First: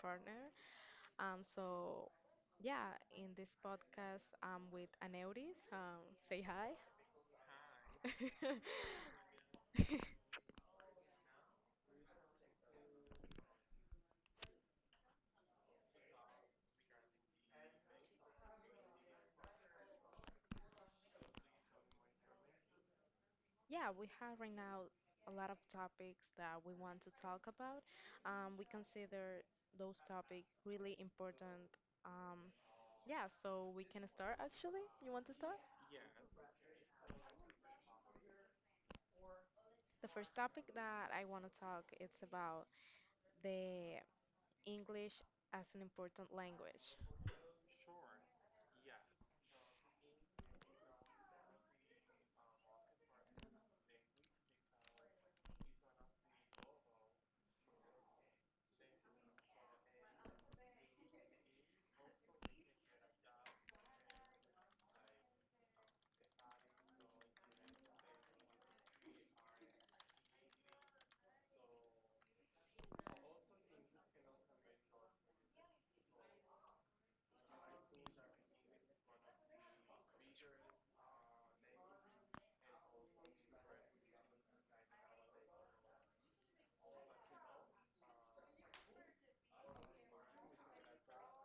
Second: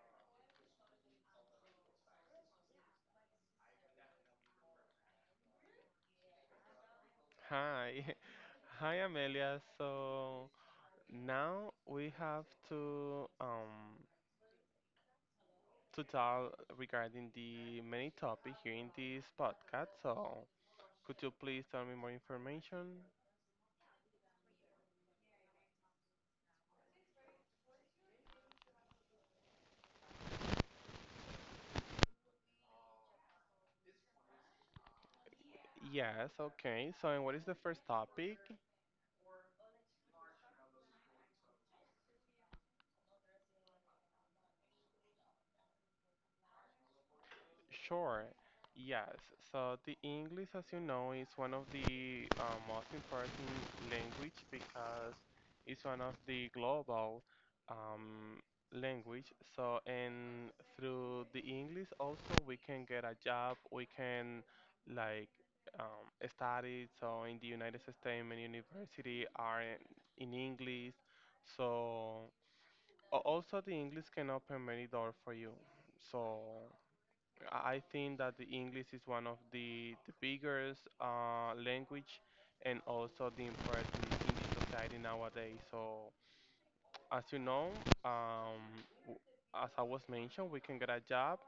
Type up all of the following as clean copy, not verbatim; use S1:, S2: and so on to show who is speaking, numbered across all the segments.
S1: partner. Um, so, yeah, in this podcast, I'm with Aneuris. Say hi.
S2: Hi. Hi, Amelia. So now we have to um to talk regarding the many topic here in this podcast. So could you please tell me more information?
S1: Yeah, we have right now a lot of topics that we want to talk about. We consider those topics really important. Um, yeah, so we can start actually. You want to start?
S2: Yes, okay. So and what is the first topic?
S1: The first topic that I want to talk it's about the English as an important language.
S2: Sure. Yes. So the English, as you know, is one of the most important language because it's one of the global um, language. So, and through the English also we can get a job. We can like study. So in the United States, many university are in English. So also the English can open many doors for you. So. I think that the English is one of the biggest language and also the important in the society nowadays. So as you know, um, w- as I was mentioned, we can get a job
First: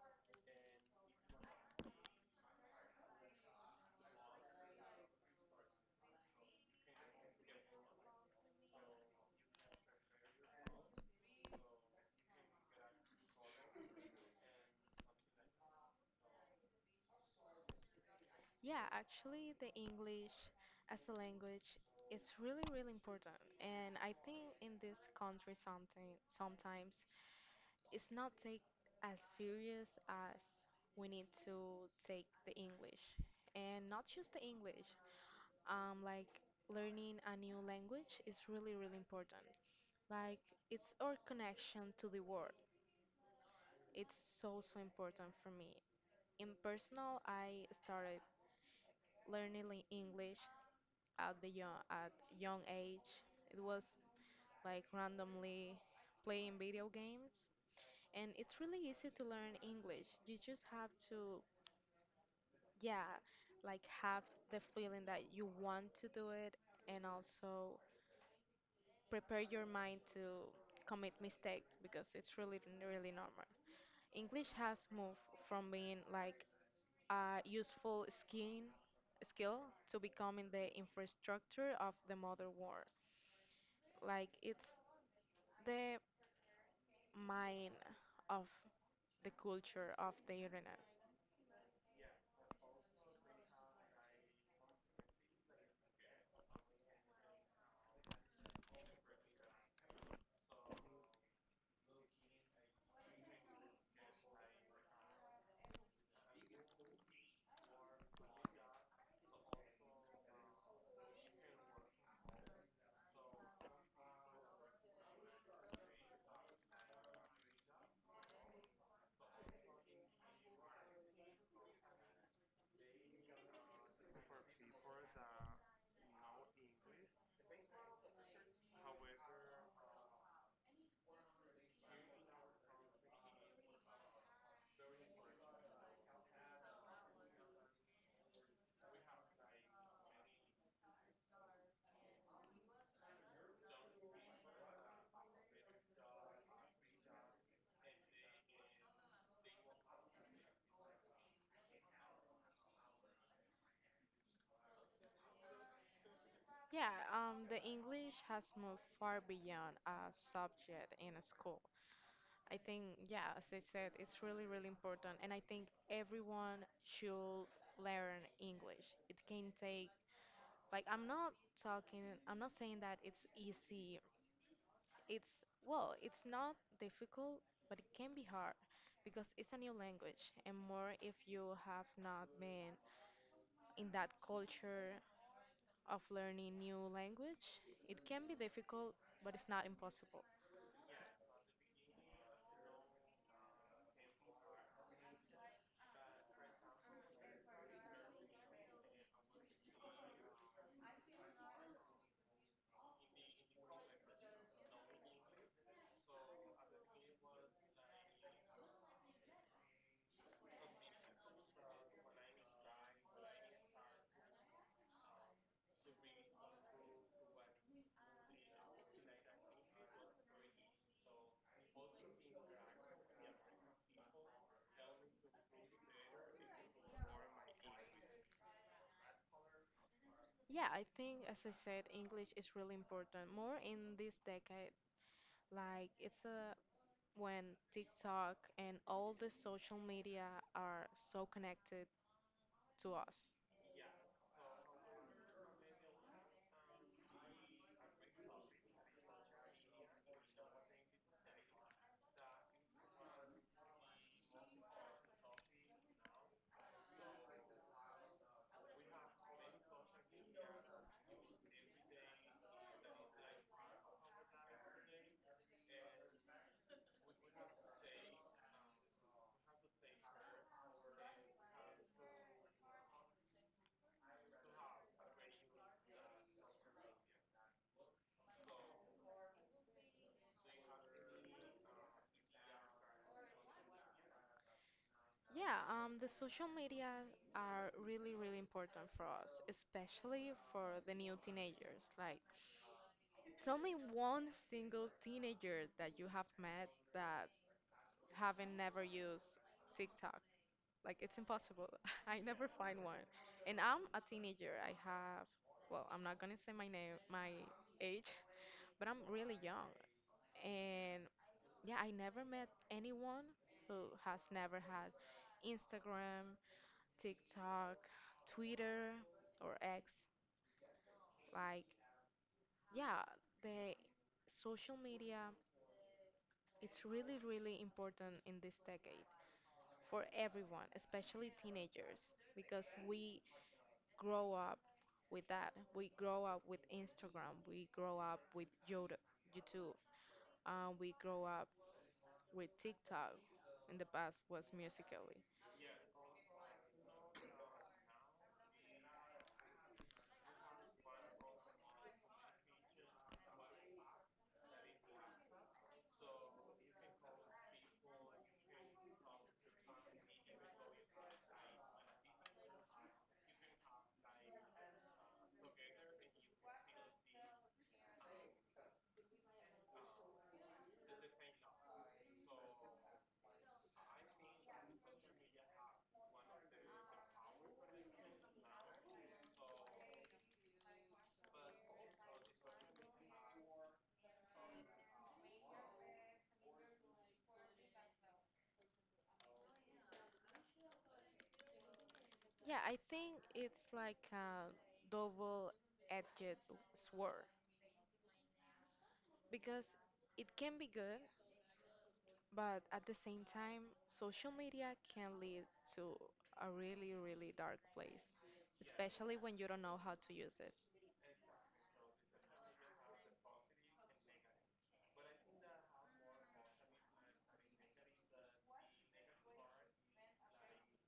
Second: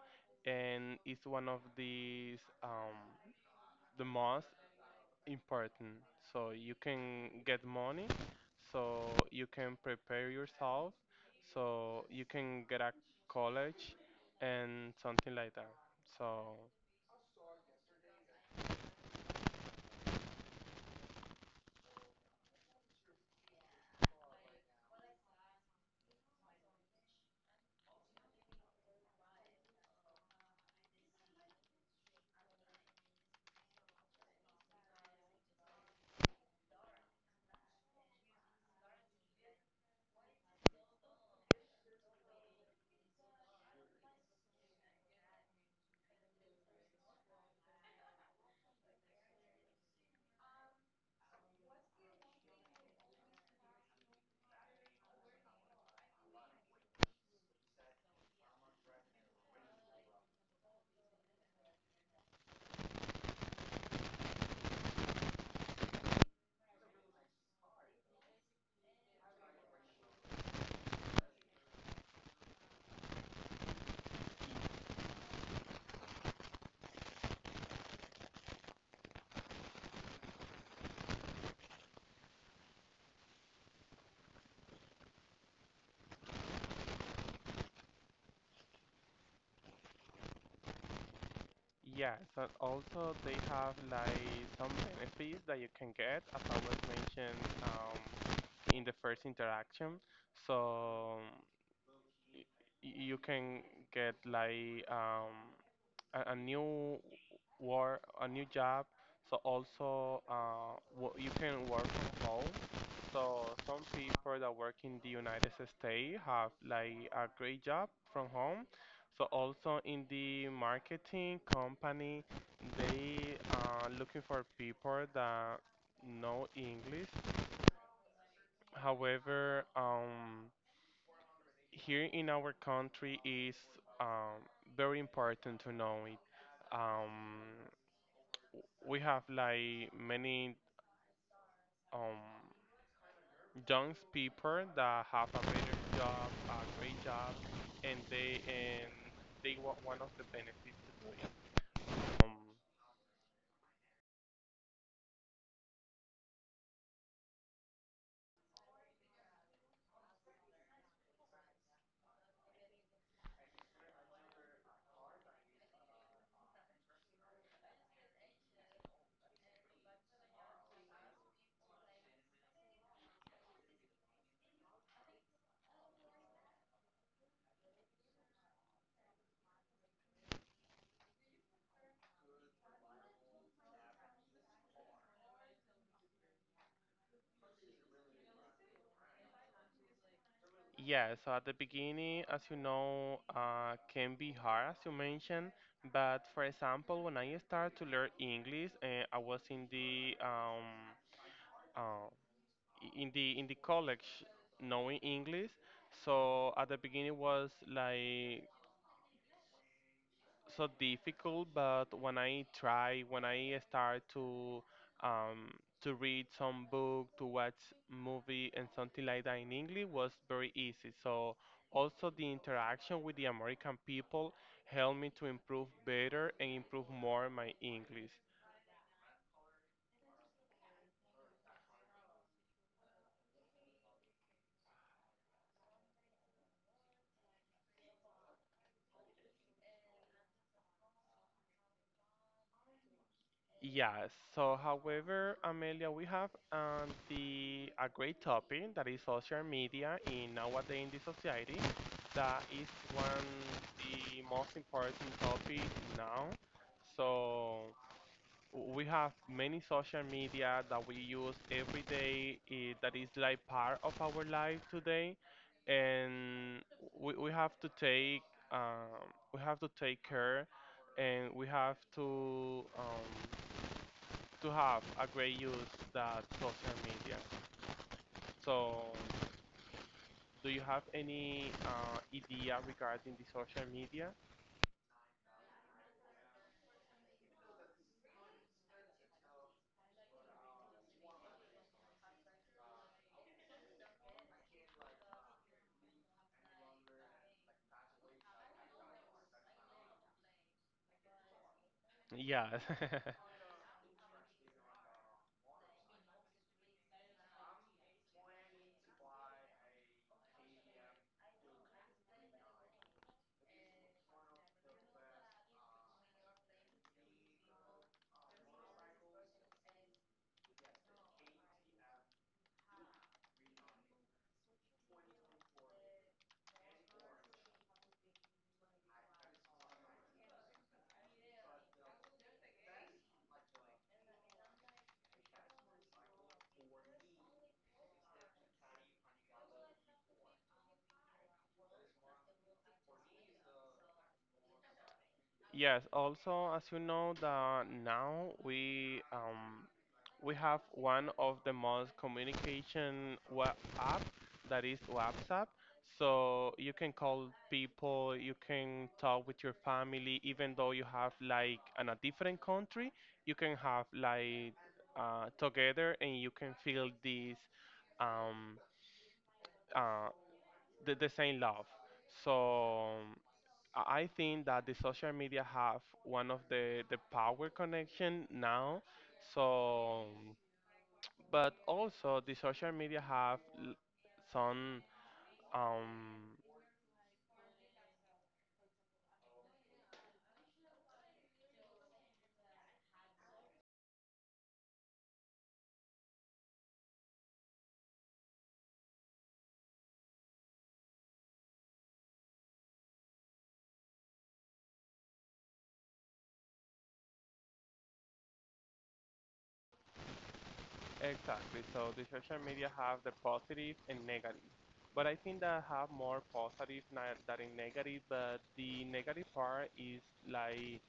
S2: and it's one of these the most important. So you can get money, so you can prepare yourself, so you can get a college and something like that. So.
S1: Yeah, actually, the English as a language is really, really important. And I think in this country, something sometimes it's not take as serious as we need to take the English, and not just the English. Like learning a new language is really, really important. Like it's our connection to the world. It's so, so important for me. In personal, I started learning English at the young, at young age. It was like randomly playing video games, and it's really easy to learn English. You just have to, yeah, like have the feeling that you want to do it, and also prepare your mind to commit mistakes because it's really, really normal. English has moved from being like a useful skin skill to becoming the infrastructure of the modern world. Like it's the mind of the culture of the internet.
S2: Yes, and also they have like some benefits that you can get, as I was mentioned in the first interaction. So y- you can get like a new work, a new job. So also, you can work from home. So some people that work in the United States have like a great job from home. So also in the marketing company, they are looking for people that know English. However, here in our country is um, very important to know it. Um, we have like many um young people that have a better job, a great job, and they want one of the benefits to do it. Um,
S1: Yeah, the English has moved far beyond a subject in a school. I think, yeah, as I said, it's really, really important, and I think everyone should learn English. It can take, like, I'm not saying that it's easy. It's, well, it's not difficult, but it can be hard because it's a new language, and more if you have not been in that culture of learning new language. It can be difficult, but it's not impossible.
S2: yeah. So at the beginning, as you know, can be hard, as you mentioned. But for example, when I started to learn English, I was in the uh, in the college knowing English. So at the beginning was like so difficult, but when I start um, to read some book, to watch movie and something like that in English was very easy. So also the interaction with the American people helped me to improve better and improve more my English.
S1: Yeah, I think, as I said, English is really important, more in this decade. Like, it's a when TikTok and all the social media are so connected to us.
S2: Yeah, so however, Amelia, we have the a great topic that is social media in nowadays in the society. That is one the most important topic now. So we have many social media that we use every day that is like part of our life today, and we have to take um, we have to take care, and we have to. To have a great use that social media. So, do you have any idea regarding the social media?
S1: Yeah, the social media are really, really important for us, especially for the new teenagers. Like, tell me one single teenager that you have met that haven't never used TikTok. Like, it's impossible. I never
S2: Yeah.
S1: find one. And I'm a teenager. I have, well, I'm not gonna say my name, my age, but I'm really young. And yeah, I never met anyone who has never had Instagram, TikTok, Twitter, or X. Like, yeah, the social media, it's really, really important in this decade for everyone, especially teenagers, because we grow up with that. We grow up with Instagram, we grow up with YouTube, we grow up with TikTok. In the past was musically.
S2: Yes, also, as you know, that now we have one of the most communication web app that is WhatsApp. So you can call people, you can talk with your family, even though you have like in a different country, you can have like together and you can feel this um, uh, the same love. So. I think that the social media have one of the power connection now. So, but also the social media have some um
S1: Yeah, I think it's like a double-edged sword because it can be good, but at the same time, social media can lead to a really, really dark place, especially when you don't know how to use it.
S2: exactly. So the social media have the positive and negative. But I think that have more positive than in negative. But the negative part is like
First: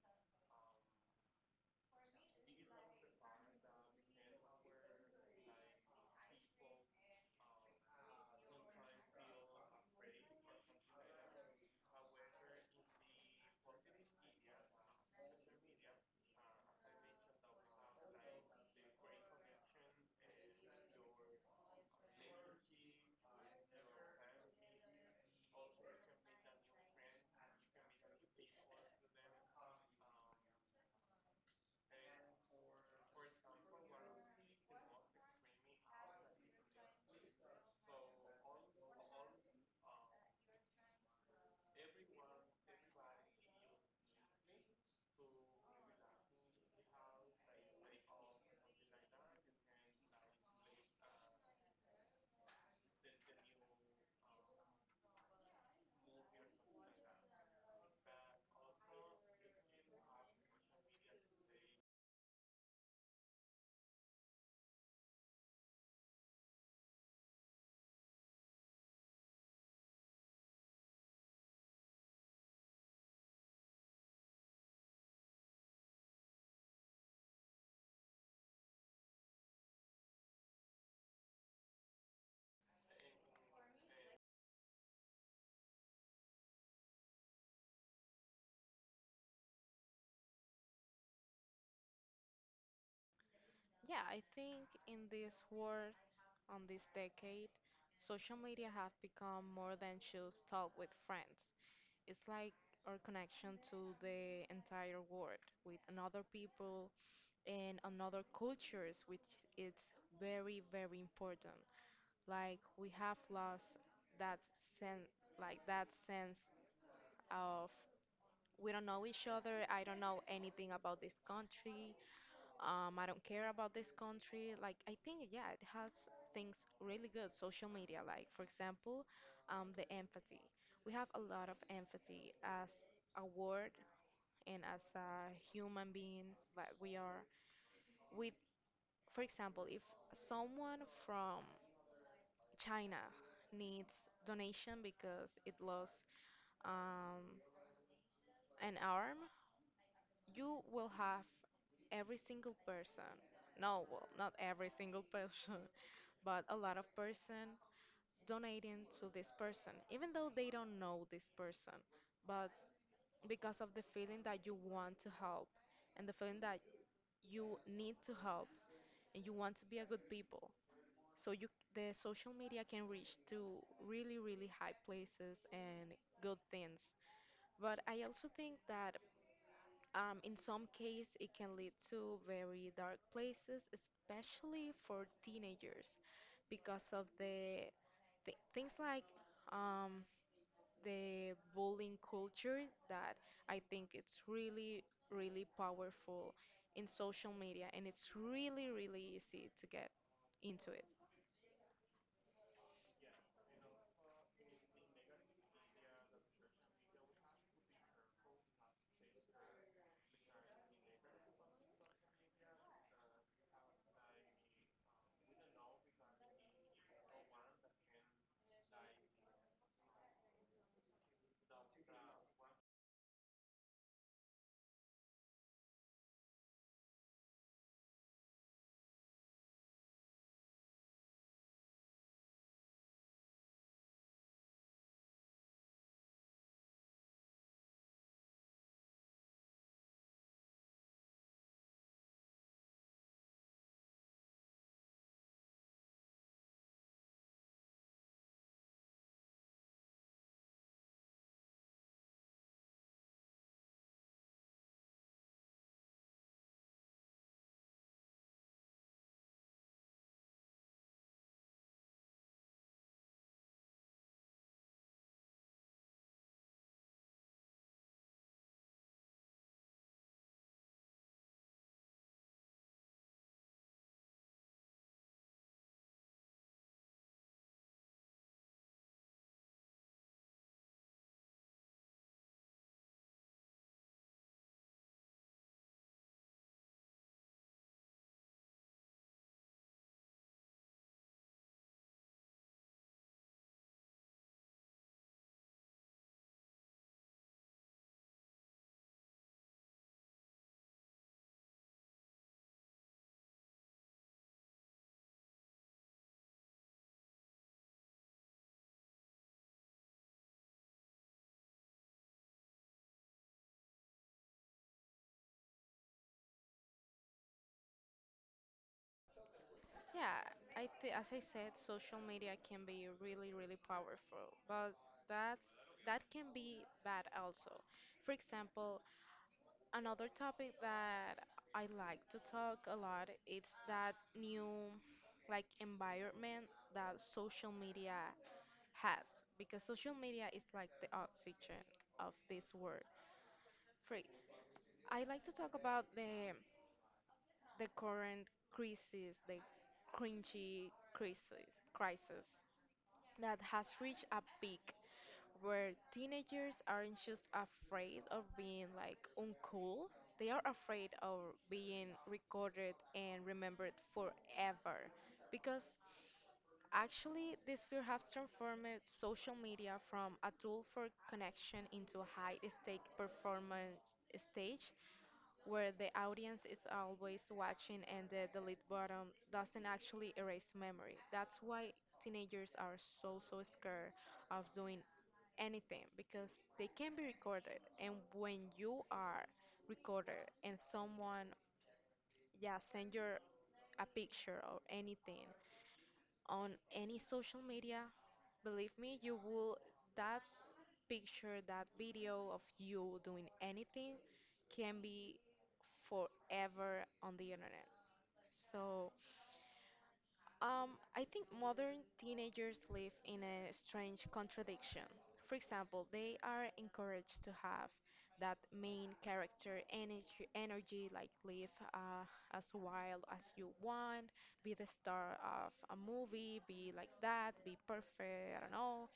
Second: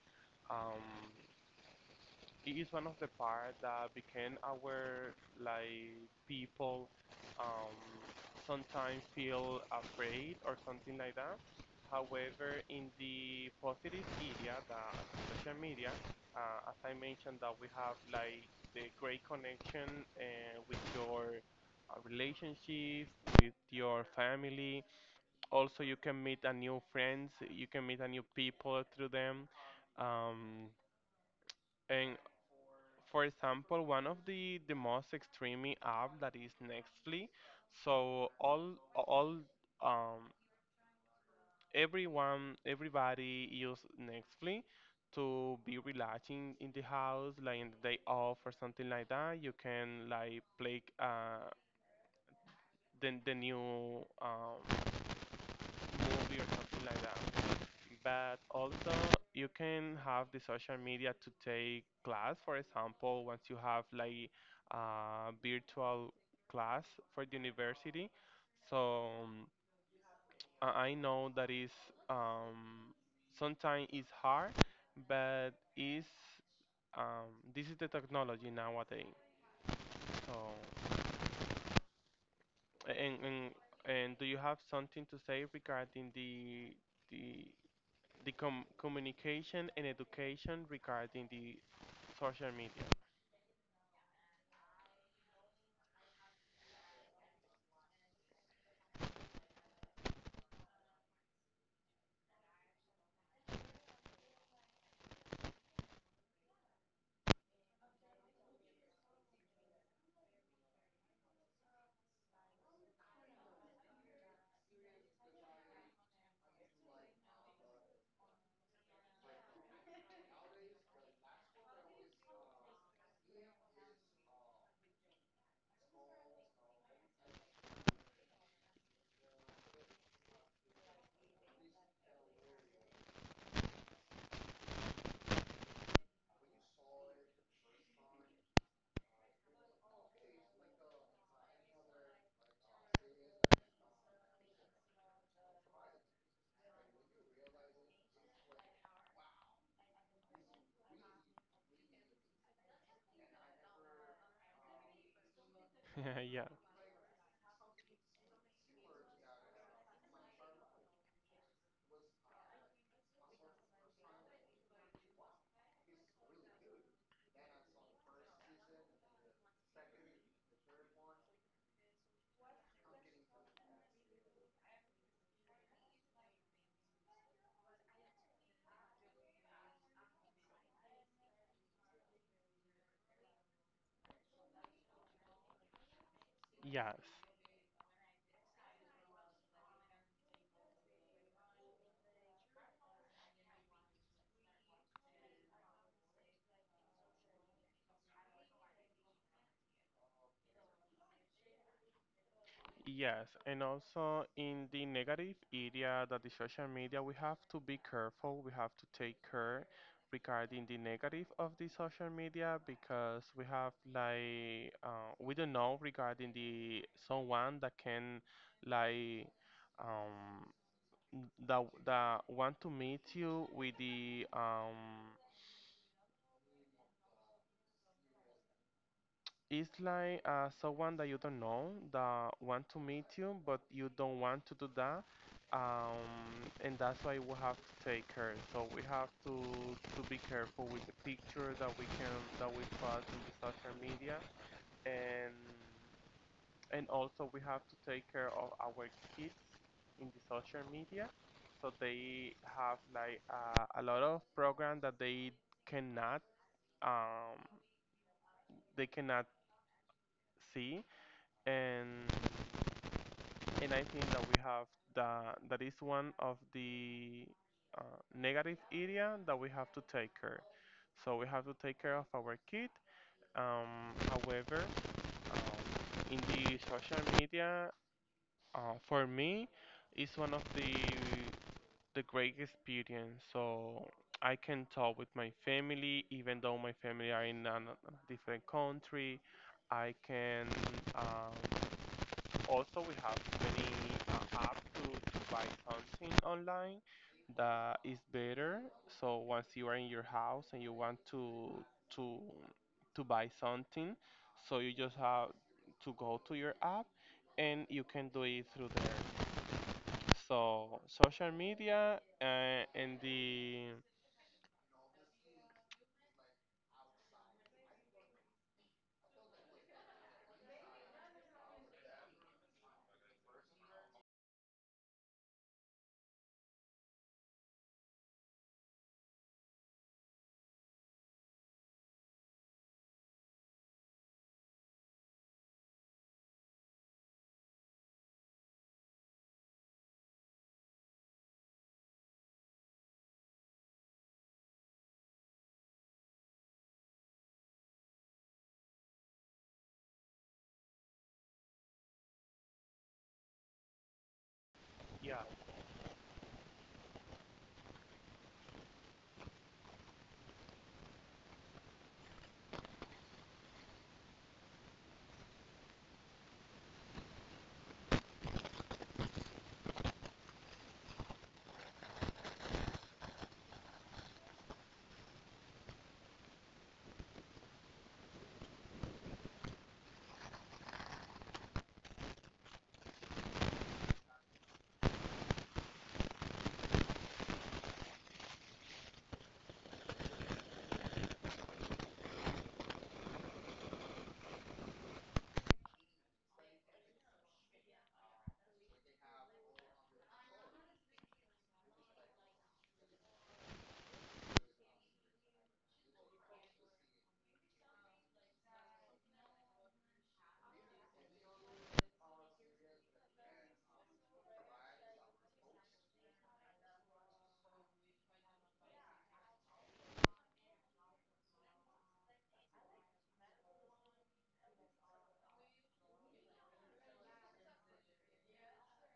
S2: um it is one of the part that became our like people um, sometimes feel afraid or something like that. However, in the positive area, the social media, as I mentioned, that we have like the great connection with your relationships, with your family. Also, you can meet a new friends. You can meet a new people through them. Um, and for example, one of the most extreme app that is Nextly. So all um everyone everybody use Nextly to be relaxing in the house, like in the day off or something like that. You can like play the new movie or something like that. But also you can have the social media to take class for example once you have like a virtual class for the university, so I know that is um, sometimes it's hard but is this is the technology nowadays, so and, and and do you have something to say regarding the the communication and education regarding the social media.
S1: Yeah, I think in this world, on this decade, social media have become more than just talk with friends. It's like our connection to the entire world with another people and another cultures, which is very, very important. Like we have lost that sense, like that sense of, we don't know each other. I don't know anything about this country. I don't care about this country. Like I think, yeah, it has things really good social media, like for example, the empathy, we have a lot of empathy as a word and as human beings. Like we are with, for example, if someone from China needs donation because it lost um, an arm, you will have every single person, no, well, not every single person, but
S2: Yeah.
S1: a lot of person donating to this person, even though they don't know this person, but because of the feeling that you want to help and the feeling that you need to help and you want to be a good people. So you, the social media can reach to really really high places and good things. But I also think that in some case it can lead to very dark places, especially for teenagers, because
S2: Yes.
S1: of the th things like um, the bullying culture that I think it's really really powerful in social media, and it's really really easy to get into it.
S2: Yes. And also in the negative area that the social media, we have to be careful. We have to take care regarding the negative of the social media because we have like we don't know regarding the someone that can like um that want to meet you with the it's like someone that you don't know that want to meet you, but you don't want to do that, um, and that's why we have to take care. So we have to be careful with the picture that we can that we post in the social media, and and also we have to take care of our kids in the social media, so they have like a lot of program that cannot um, they cannot see and and I think that we have that that is one of the negative area that we have to take care. So we have to take care of our kid. However, in the social media, for me, is one of the great experience. So I can talk with my family, even though my family are in a different country. I can. Um, also, we have many app to buy something online that is better. So once you are in your house and you want to to to buy something, so you just have to go to your app and you can do it through there. So social media and the
S1: Yeah, as I said, social media can be really, really powerful, but that's that can be bad also. For example, another topic that I like to talk a lot it's that new like environment that social media has because social media is like the oxygen of this world. For I like to talk about the current crisis, the crisis that has reached a peak
S2: yeah
S1: where teenagers aren't just afraid of being like uncool, they are afraid of being recorded and remembered forever. Because actually, this fear has transformed social media from a tool for connection into a high stake performance stage where the audience is always watching and the delete button doesn't actually erase memory. That's why teenagers are so, so scared of doing anything because they can be recorded. And when you are recorded and someone, yeah, send your a picture or anything on any social media, believe me, you will, that picture, that video of you doing anything can be forever on the internet. So, I think modern teenagers live in a strange contradiction. For example, they are encouraged to have that main character energy, like live as wild as you want, be the star of a movie, be like that, be perfect, I don't know.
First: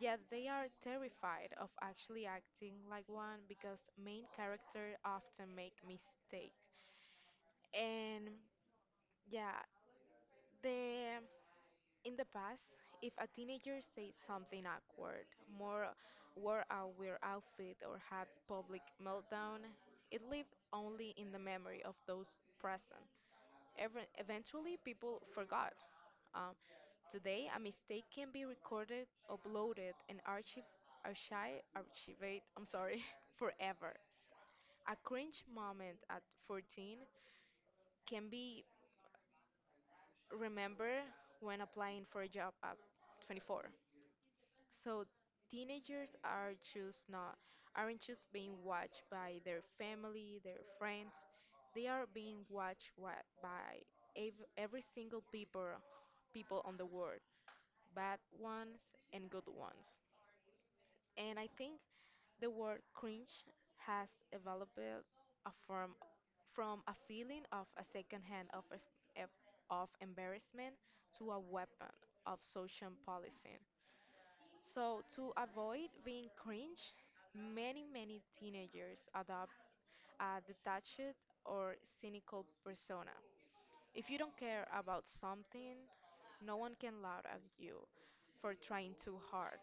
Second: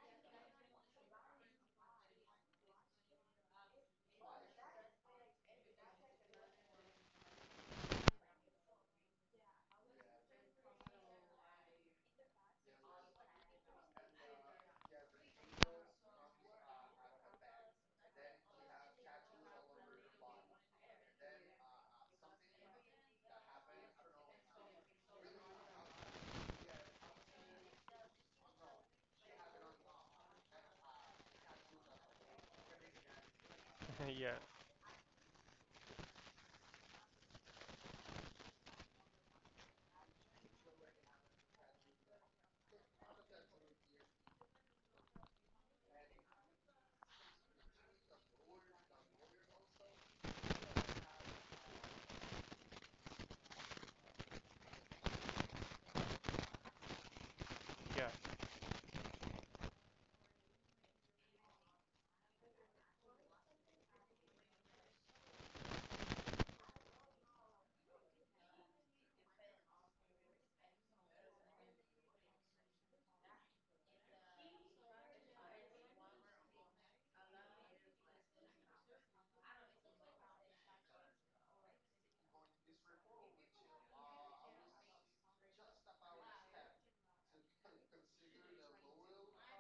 S1: Yet they are terrified of actually acting like one because main character often make mistakes. And yeah, the in the past, if a teenager said something awkward, more wore a weird outfit or had public meltdown, it lived only in the memory of those present. Eventually, people forgot. Um, today, a mistake can be recorded, uploaded, and archive, archivate. I'm sorry, forever.
S2: yeah
S1: A cringe moment at 14 can be remember when applying for a job at 24. So teenagers are just not, aren't just being watched by their family, their friends. They are being every single people on the world,
S2: yeah
S1: bad ones and good ones. And I think the word cringe has developed a form from a feeling of a secondhand of, em- of embarrassment to a weapon of social policing. So to avoid being cringe, many teenagers adopt a detached or cynical persona. If you don't care about something, no one can laugh at you for trying too hard.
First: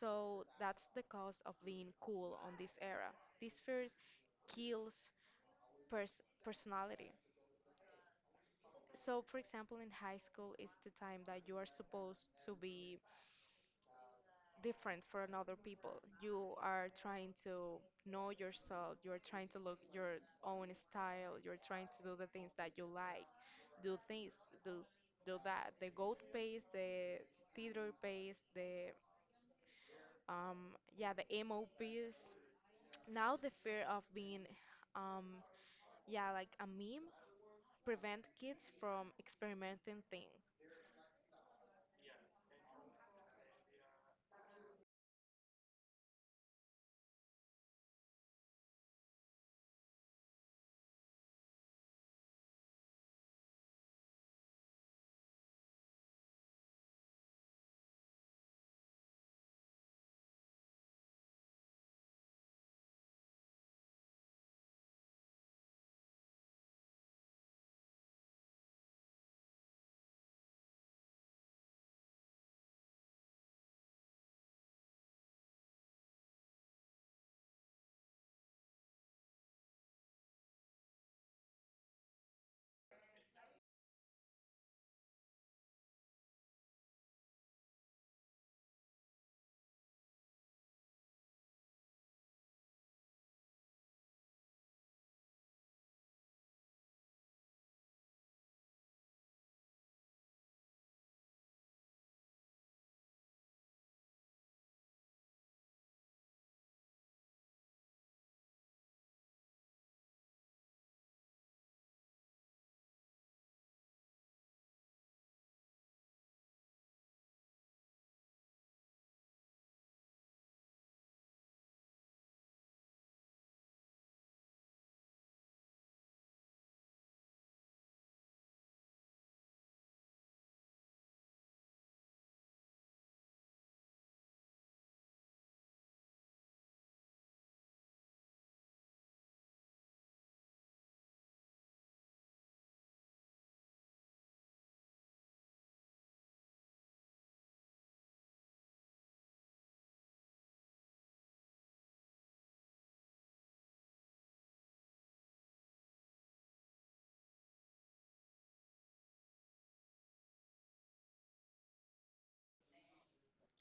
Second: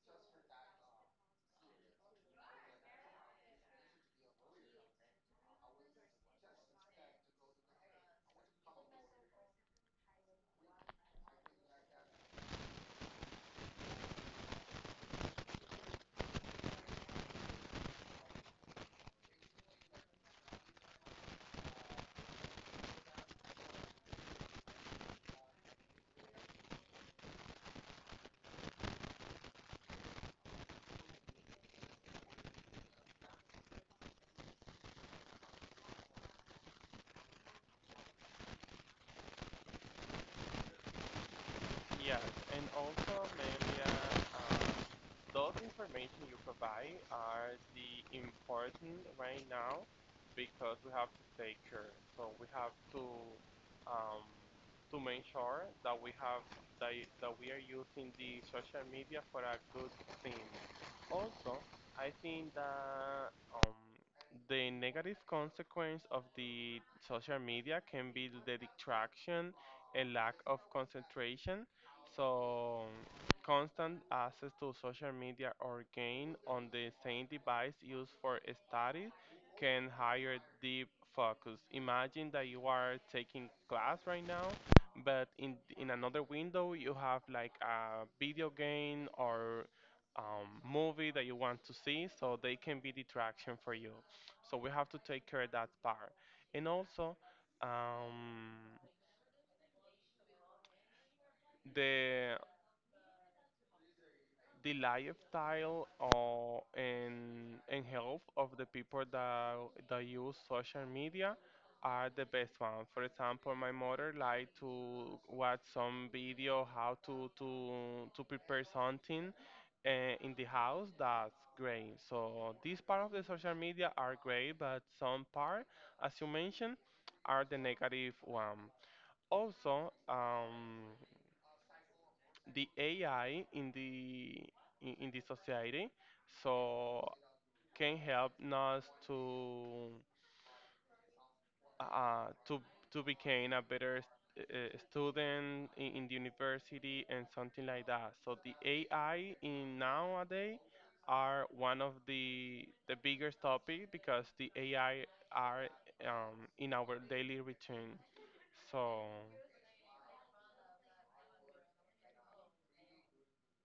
S1: So that's the cost of being cool on this era. This fear kills personality. So, for example, in high school, it's the time that you are supposed to be different from other people. You are trying to know yourself, you're trying to look your own style, you're trying to do the things that you like, do things, do, do that. The goat pace, the theater pace, the um yeah the emo piece. Now the fear of being, um, yeah, like a meme prevent kids from experimenting things.
S2: Yes, and also, Amelia, um, those information you provide are the important right now because we have to stay current. So we have um, to make sure that we have that we are using the social media for a good thing. Also, I think that the negative consequence of the social media can be the distraction and lack of concentration, so constant access to social media or game on the same device used for study can hire deep focus. Imagine that you are taking class right now, but in another window you have like a video game or movie that you want to see, so they can be distraction for you. So we have to take care of that part, and also. Um, the the lifestyle or and health of the people that that use social media are the best one. For example, my mother like to watch some video how to prepare something uh, in the house. That's great. So this part of the social media are great, but some part, as you mentioned, are the negative one. Also, the AI in the in the society, so can help us to uh, to to become a better student in the university and something like that. So the AI in nowadays are one of the biggest topic because the AI are in our daily routine. So.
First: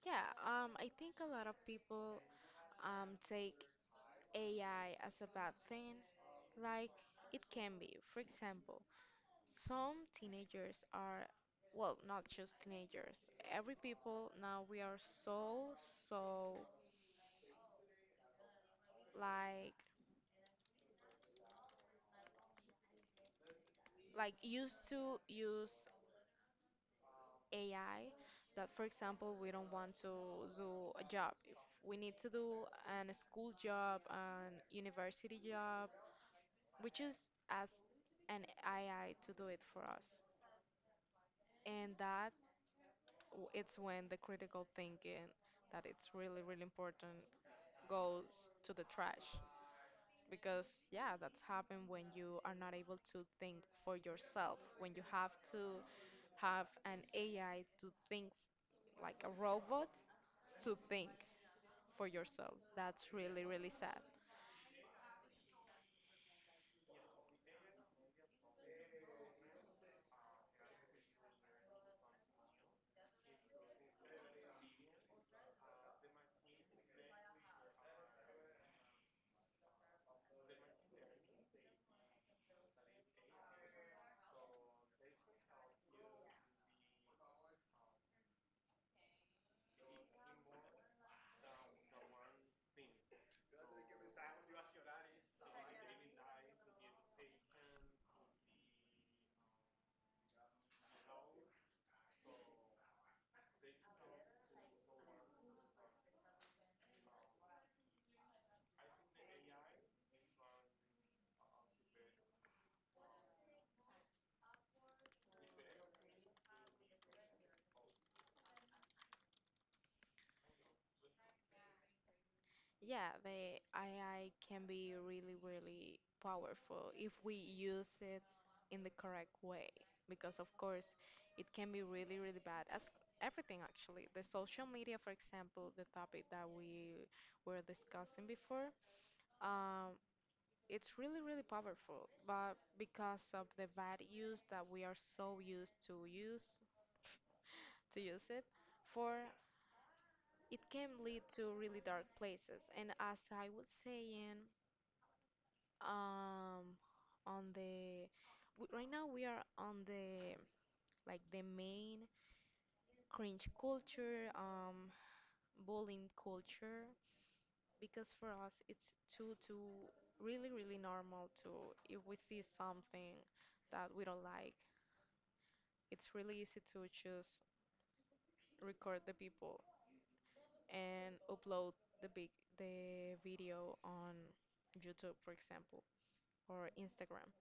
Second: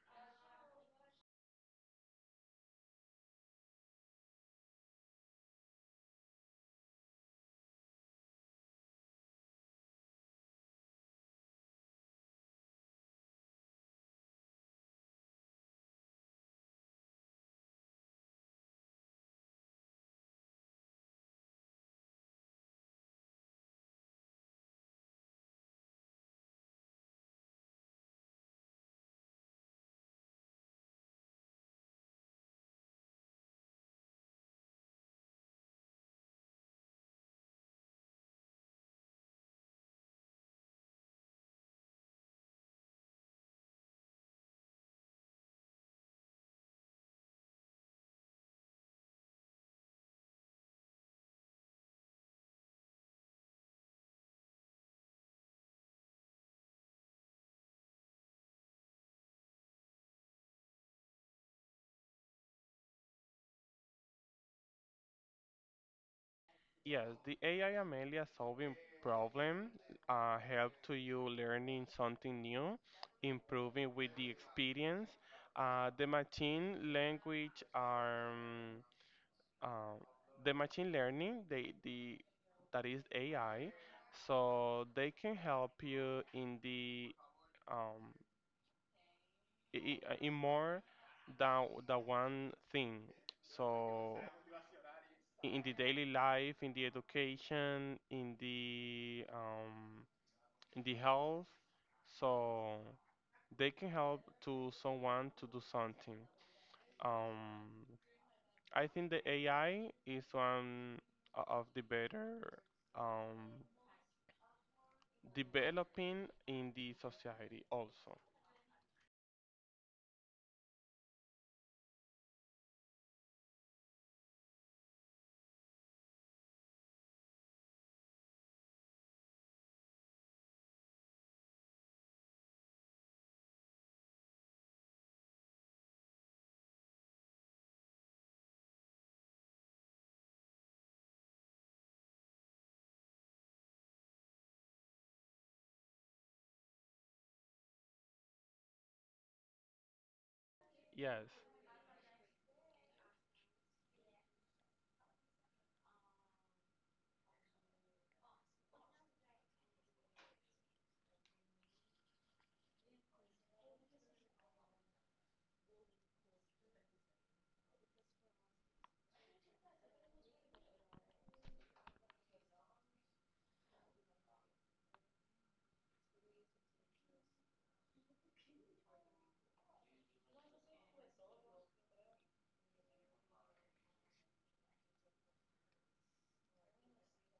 S1: Yeah, I think a lot of people take AI as a bad thing, like it can be. For example, some teenagers are, well, not just teenagers. Every people now we are so, so, like like used to use AI that, for example, we don't want to do a job. If we need to do an school job, an university job, we just ask an AI to do it for us. And that it's when the critical thinking that it's really, really important goes to the trash. Because, yeah, that's happened when you are not able to think for yourself, when you have to have an AI to think like a robot to think for yourself. That's really, really sad.
S2: Yes, the AI Amelia solving problem help to you learning something new, improving with the experience. Uh, the machine language are um, uh, the machine learning they the that is AI, so they can help you in the um, in more than the one thing. So in the daily life, in the education, in the health, so they can help to someone to do something. Um, I think the AI is one of the better um, developing in the society also.
S1: Yeah, the AI can be really, really powerful if we use it in the correct way. Because, of course, it can be really, really bad. As everything, actually. The social media, for example, the topic that we were discussing before, um, it's really, really powerful. But because of the bad use that we are so used to use it for, it can lead
S2: Yes.
S1: to really dark places. And as I was saying, um, on right now we are on the like the main cringe culture, bullying culture, because for us it's too really really normal to, if we see something that we don't like, it's really easy to just record the people and upload the big the video on YouTube, for example, or Instagram.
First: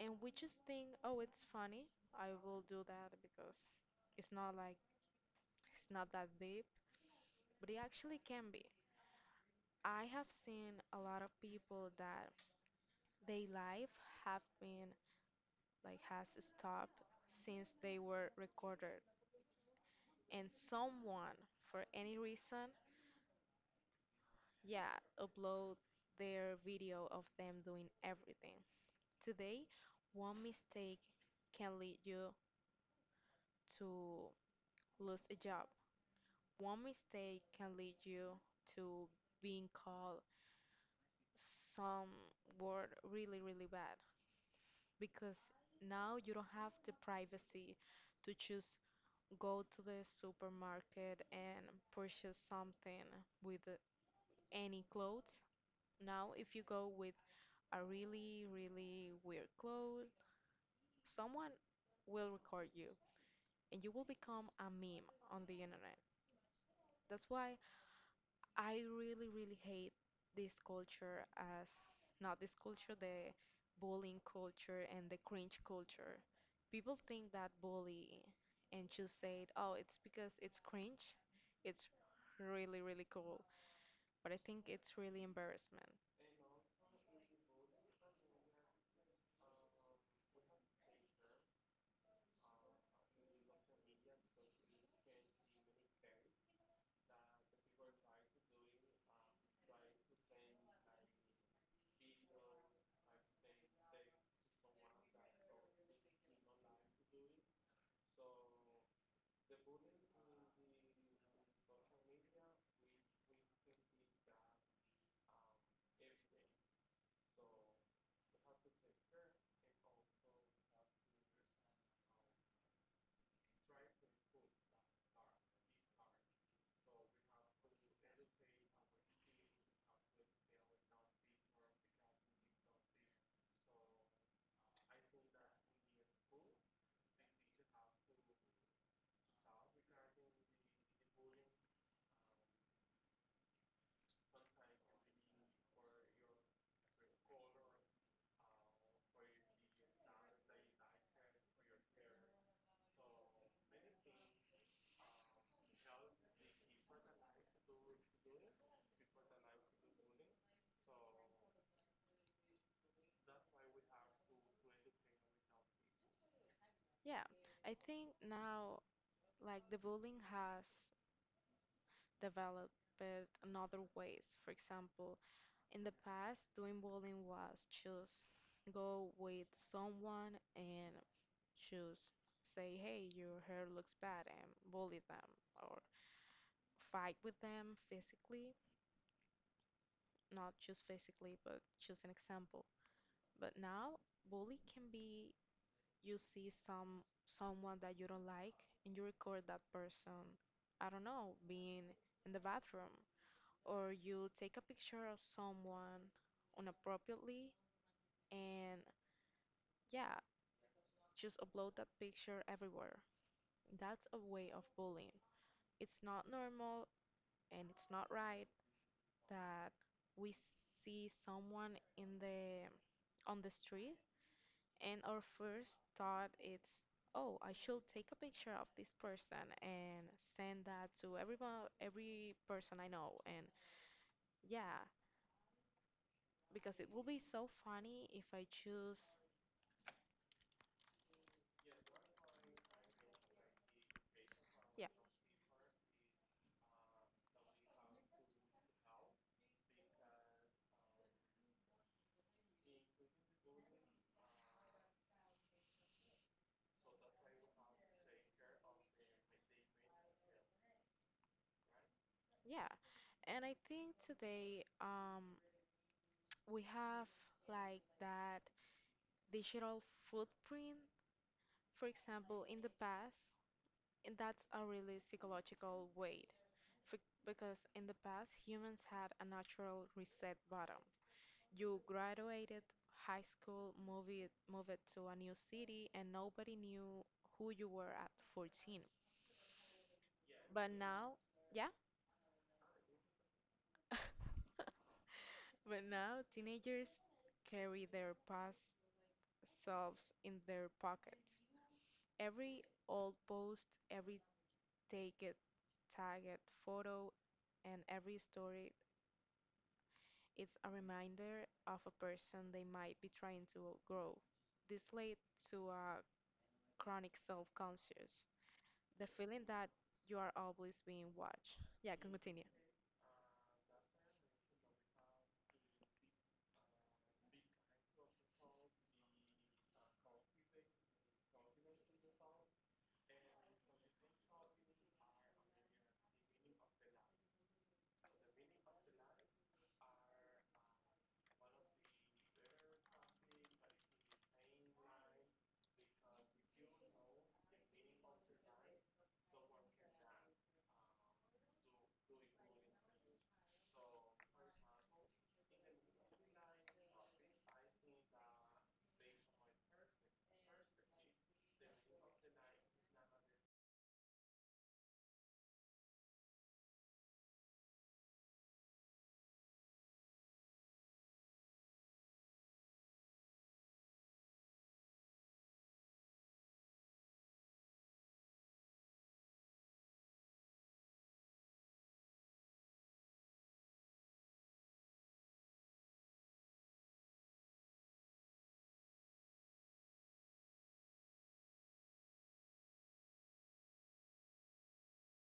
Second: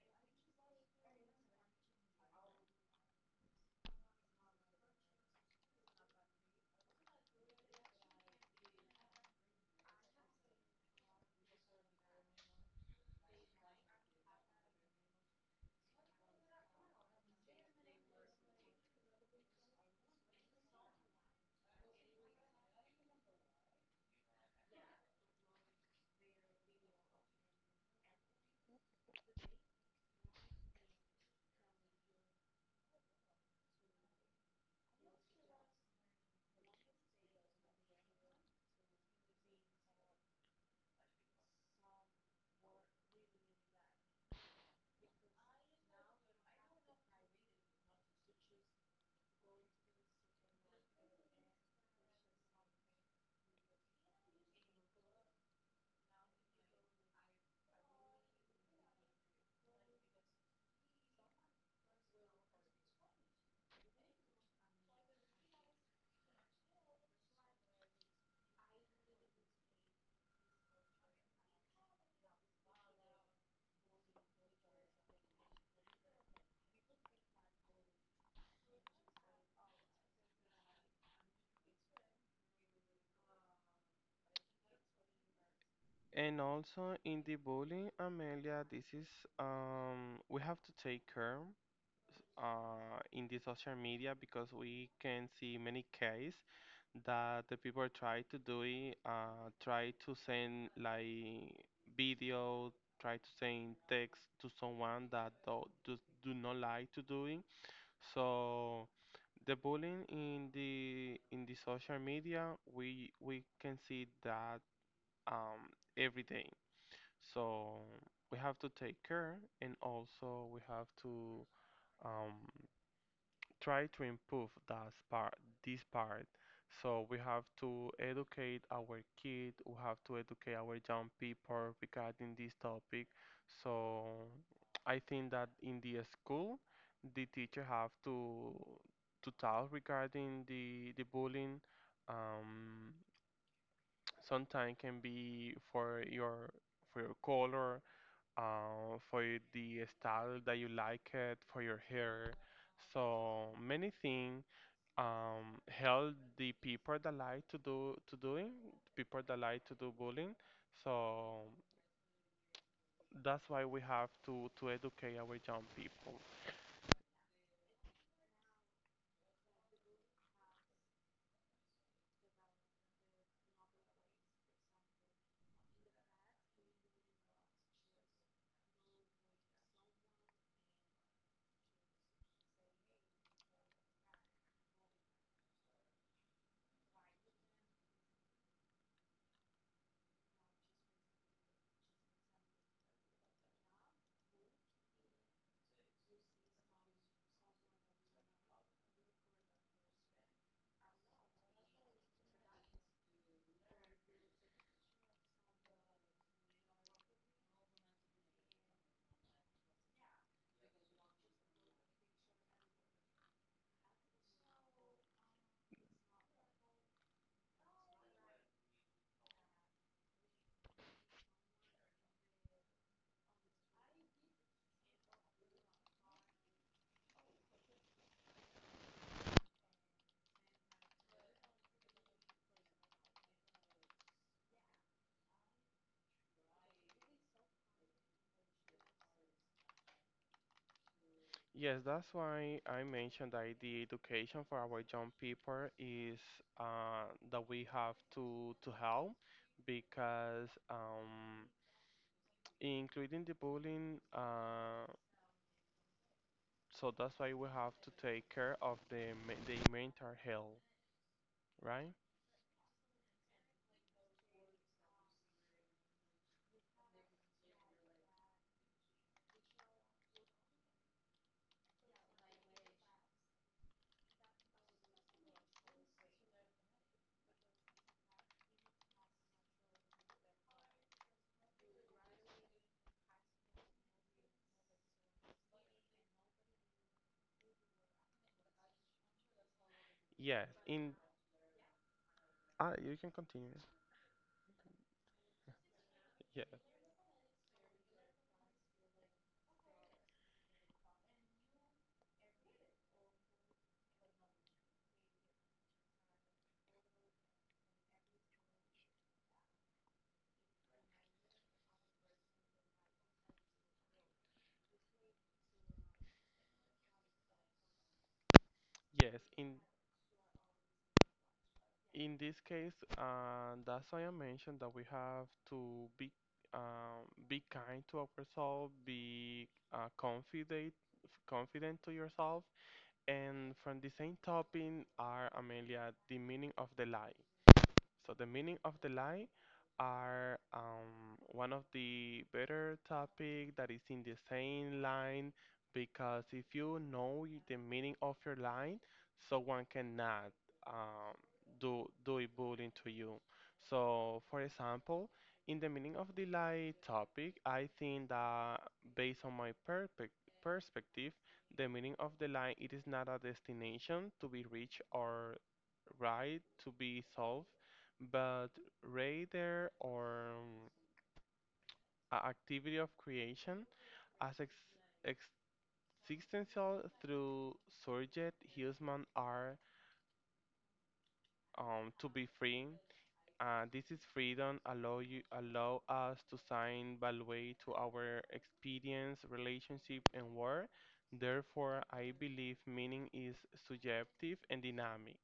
S1: And we just think, oh, it's funny. I will do that because it's not like it's not that deep, but it actually can be. I have seen a lot of people that their life have been, has stopped since they were recorded, and someone for any reason, yeah, upload their video of them doing everything. Today, one mistake can lead you to lose a job. One mistake can lead you to being called some word really, really bad, because now you don't have the privacy to just go to the supermarket and purchase something with any clothes. Now, if you go with a really, really weird clothes, someone will record you and you will become a meme on the internet. That's why I really, really hate this culture as, not this culture, the bullying culture and the cringe culture. People think that bully and just say, oh, it's because it's cringe. It's really, really cool. But I think it's really embarrassment.
S2: And also in the bullying, Amelia, this is we have to take care. In the social media because we can see many cases that the people try to do it, try to send like video, try to send text to someone that do not like to do it. So the bullying in the social media, we can see that every day. So we have to take care and also we have to um, try to improve this part. So we have to educate our kid, we have to educate our young people regarding this topic. So I think that in the school, the teacher have to talk regarding the bullying. Um, sometimes can be for your color, for the style that you like it, for your hair. So many things help the people that like to do to doing people that like to do bullying. So that's why we have to educate our young people.
S1: Yeah, I think now, like, the bullying has developed another ways. For example, in the past, doing bowling was just go with someone and just say, hey, your hair looks bad, and bully them, or fight with them physically, not just physically, but just an example. But now, bully can be you see someone that you don't like and you record that person, I don't know, being in the bathroom, or you take a picture of someone inappropriately, and yeah, just upload that picture everywhere. That's a way of bullying. It's not normal and it's not right that we see someone in the on the street and our first thought it's, oh, I should take a picture of this person and send that to every person I know, and yeah, because it will be so funny if I choose.
S2: Yes, that's why I mentioned that the education for our
S1: Yeah,
S2: young people is that we have to help because including the bullying. So that's why we have to take care of the the mental health, right?
S1: yeah. And I think today we have like that digital footprint. For example, in the past, and that's a really psychological weight for, because in the past, humans had a natural reset button. You graduated high school, moved to a new city, and nobody knew who you were at 14.
S2: Yes,
S1: But
S2: in
S1: now, yeah,
S2: You can continue.
S1: but now
S2: Yeah,
S1: teenagers carry their past selves in their pockets. Every old post, every take it, tag it, photo, and every story its a reminder of a person they might be trying to grow. This leads to a chronic self-conscious, the
S2: yes.
S1: feeling
S2: In
S1: that you are always being watched. Yeah, can
S2: in this
S1: continue.
S2: case, that's why I mentioned that we have to be kind to ourselves, be confident to yourself. And from the same topic are Amelia, the meaning of the life. So the meaning of the lie are one of the better topic that is in the same line because if you know the meaning of your line, someone cannot um, do a bullying to you. So for example, in the meaning of the lie topic, I think that based on my perspective, the meaning of the lie it is not a destination to be reached or right to be solved but rather or a activity of creation as ex existential through surrogate human are to be free. This is freedom allow you allow us to assign value to our experience, relationship, and work. Therefore, I believe meaning is subjective and dynamic.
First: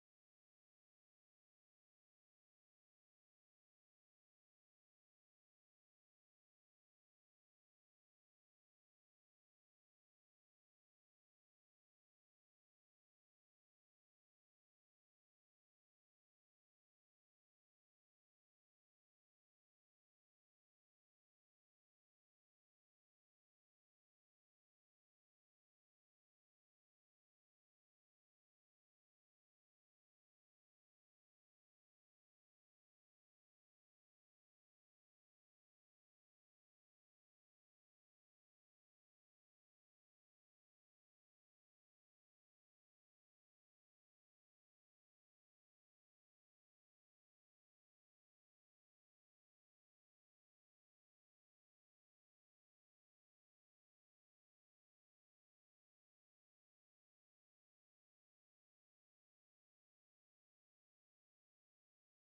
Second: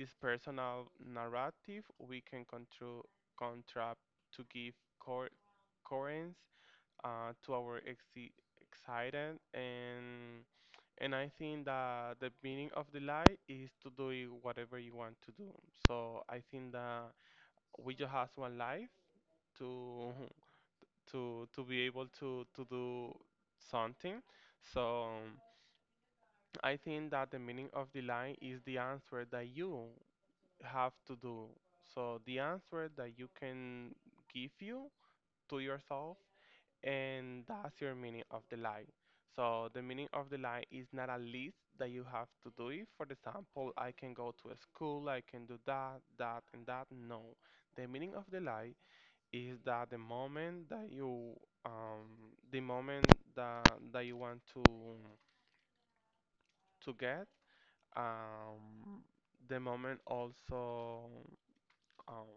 S2: It is personal narrative we can control contract to give cor- coherence to our excited and I think that the meaning of the life is to do whatever you want to do. So I think that we just has one life to to be able to do something. So I think that the meaning of the line is the answer that you have to do. So the answer that you can give you to yourself, and that's your meaning of the line. So the meaning of the line is not a list that you have to do it. For example, I can go to a school, I can do that, that, and that. No. The meaning of the lie is that the moment that you the moment that you want to get um, the moment also um,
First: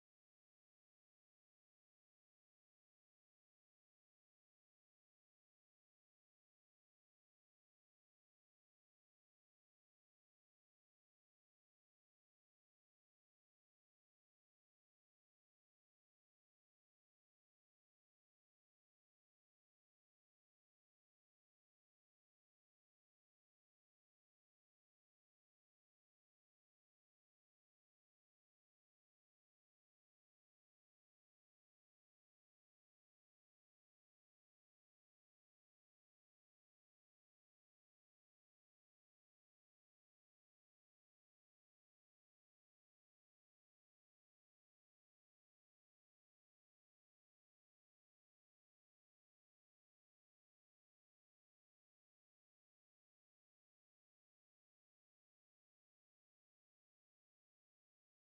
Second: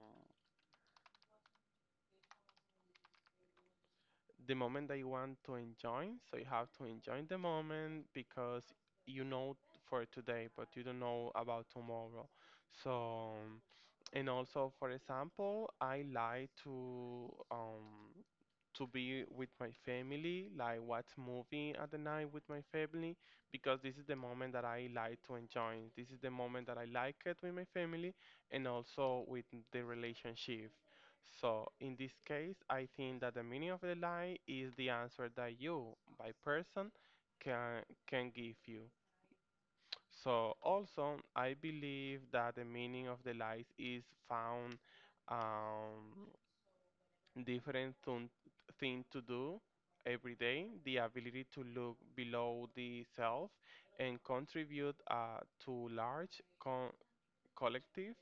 S2: the moment that you want to enjoy. So you have to enjoy the moment because you know for today, but you don't know about tomorrow. So, and also, for example, I like to be with my family, like watch movie at the night with my family, because this is the moment that I like to enjoy. This is the moment that I like it with my family and also with the relationship. So in this case, I think that the meaning of the lie is the answer that you, by person, can give you. So also, I believe that the meaning of the lies is found um, different thing to do every day. The ability to look below the self and contribute to large collective,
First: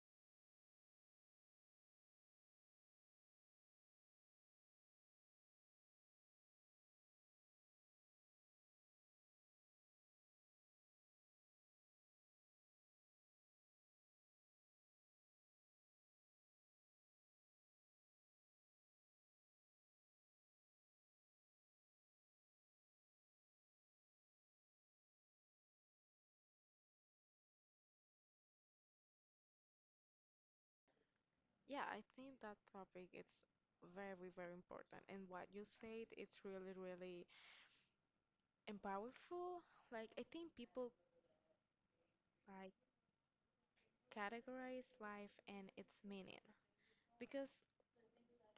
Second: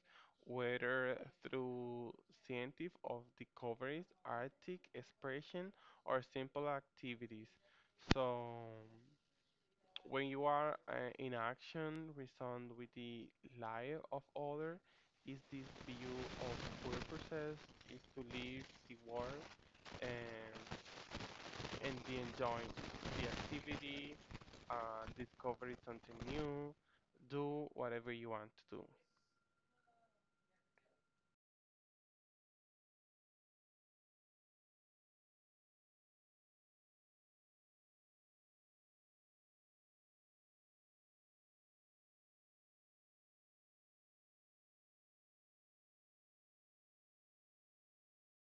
S2: whether through scientific of discoveries, artistic expression, or simple activities. So, when you are in action, resound with the life of other, is this view of purposes is to live the world and be enjoying the activity, discover something new, do whatever you want to do.
S1: Yeah, I think that topic is very, very important. And what you said, it's really, really, and like I think people like categorize life and its meaning, because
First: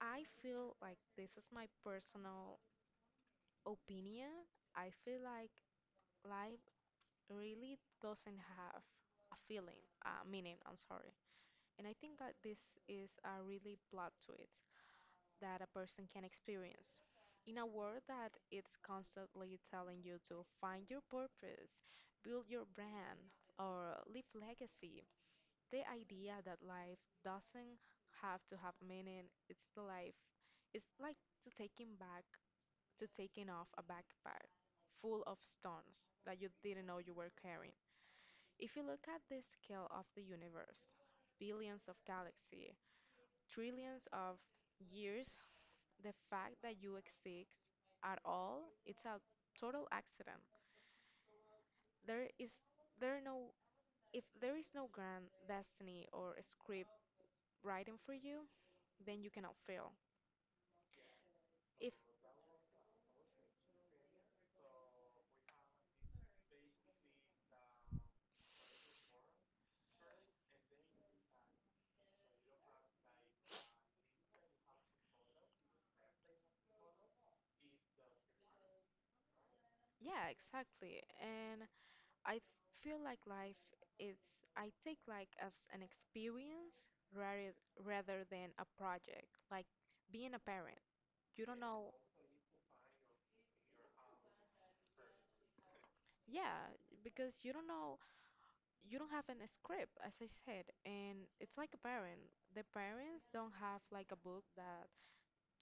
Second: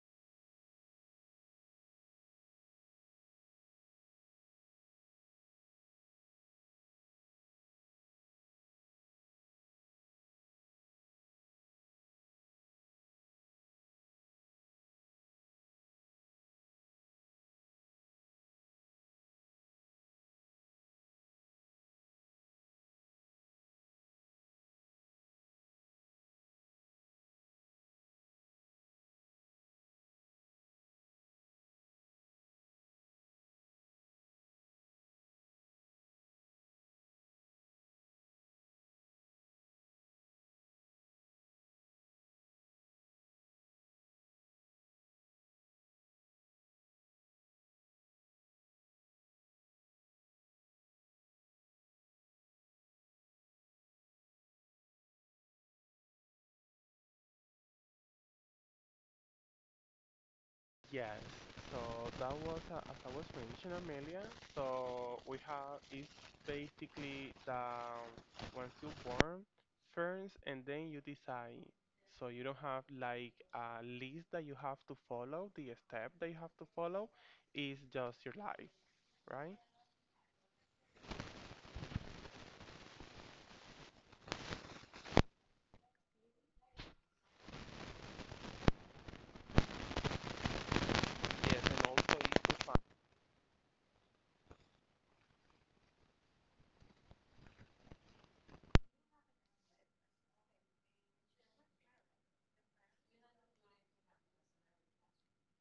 S1: I feel like this is my personal opinion. I feel like life really doesn't have a feeling, meaning, I'm sorry. And I think that this is a really plot to it that a person can experience. In a world that it's constantly telling you to find your purpose, build your brand, or leave legacy, the idea that life doesn't have to have meaning it's the life it's like to taking back to taking off a backpack full of stones that you didn't know you were carrying. If you look at the scale of the universe, billions of galaxies, trillions of years, the fact that you exist at all it's a total accident. There is there no, if there is no grand destiny or script writing for you, then you cannot fail.
S2: Yes, so
S1: If
S2: that was, as I was mentioning, Amelia, so we have, it's basically that once you born first and then you decide. So you don't have like a list that you have to follow, the step that you have to follow is just your life, right?
S1: yeah, exactly. And I feel like life is I take like as an experience rather than a project. Like being a parent, you don't
S2: Yes, and
S1: know.
S2: also is to find.
S1: Yeah, because you don't know, you don't have an script, as I said, and it's like a parent. The parents don't have like a book that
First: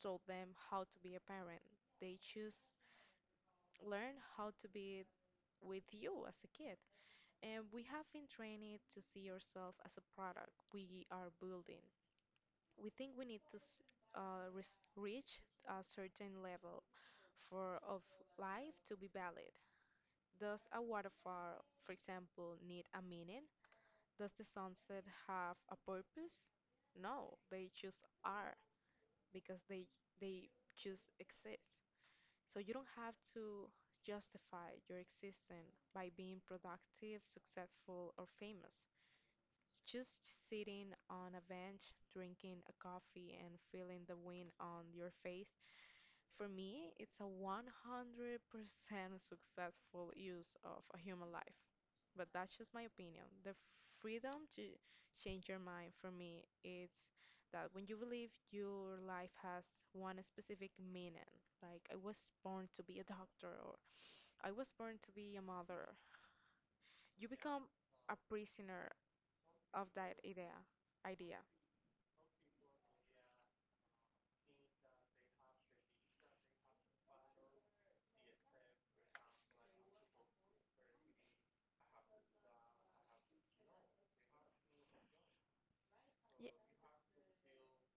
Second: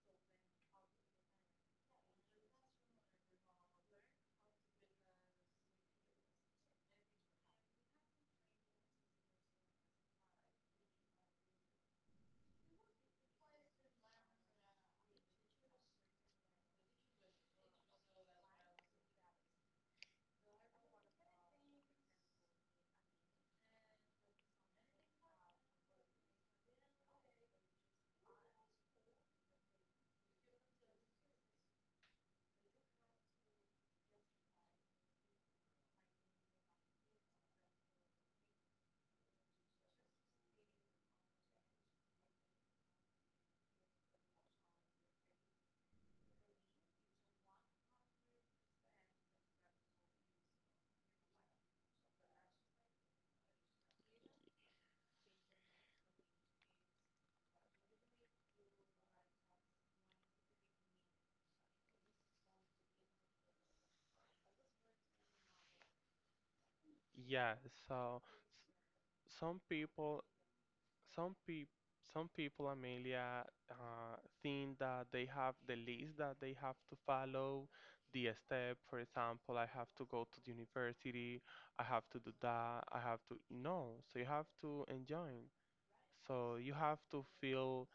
S1: told them how to be a parent. They choose learn how to be with you as a kid. And we have been trained to see yourself as a product we are building. We think we need to reach a certain level for of life to be valid. Does a waterfall, for example, need a meaning? Does the sunset have a purpose? No, they just are because they just exist. So you don't have to justify your existence by being productive, successful, or famous. Just sitting on a bench, drinking a coffee, and feeling the wind on your face, for me, it's a 100% successful use of a human life. But that's just my opinion. The freedom to change your mind for me, it's that when you believe your life has one specific meaning, like I was born to be a doctor or I was born to be a mother, you
S2: Yeah,
S1: become a
S2: so
S1: prisoner
S2: s- some
S1: of that
S2: people
S1: idea.
S2: some peop some people, Amelia, uh, think that they have the list that they have to follow, the step. For example, I have to go to the university, I have to do that, I have to. No, so you have to enjoy.
S1: Yeah,
S2: So you have to feel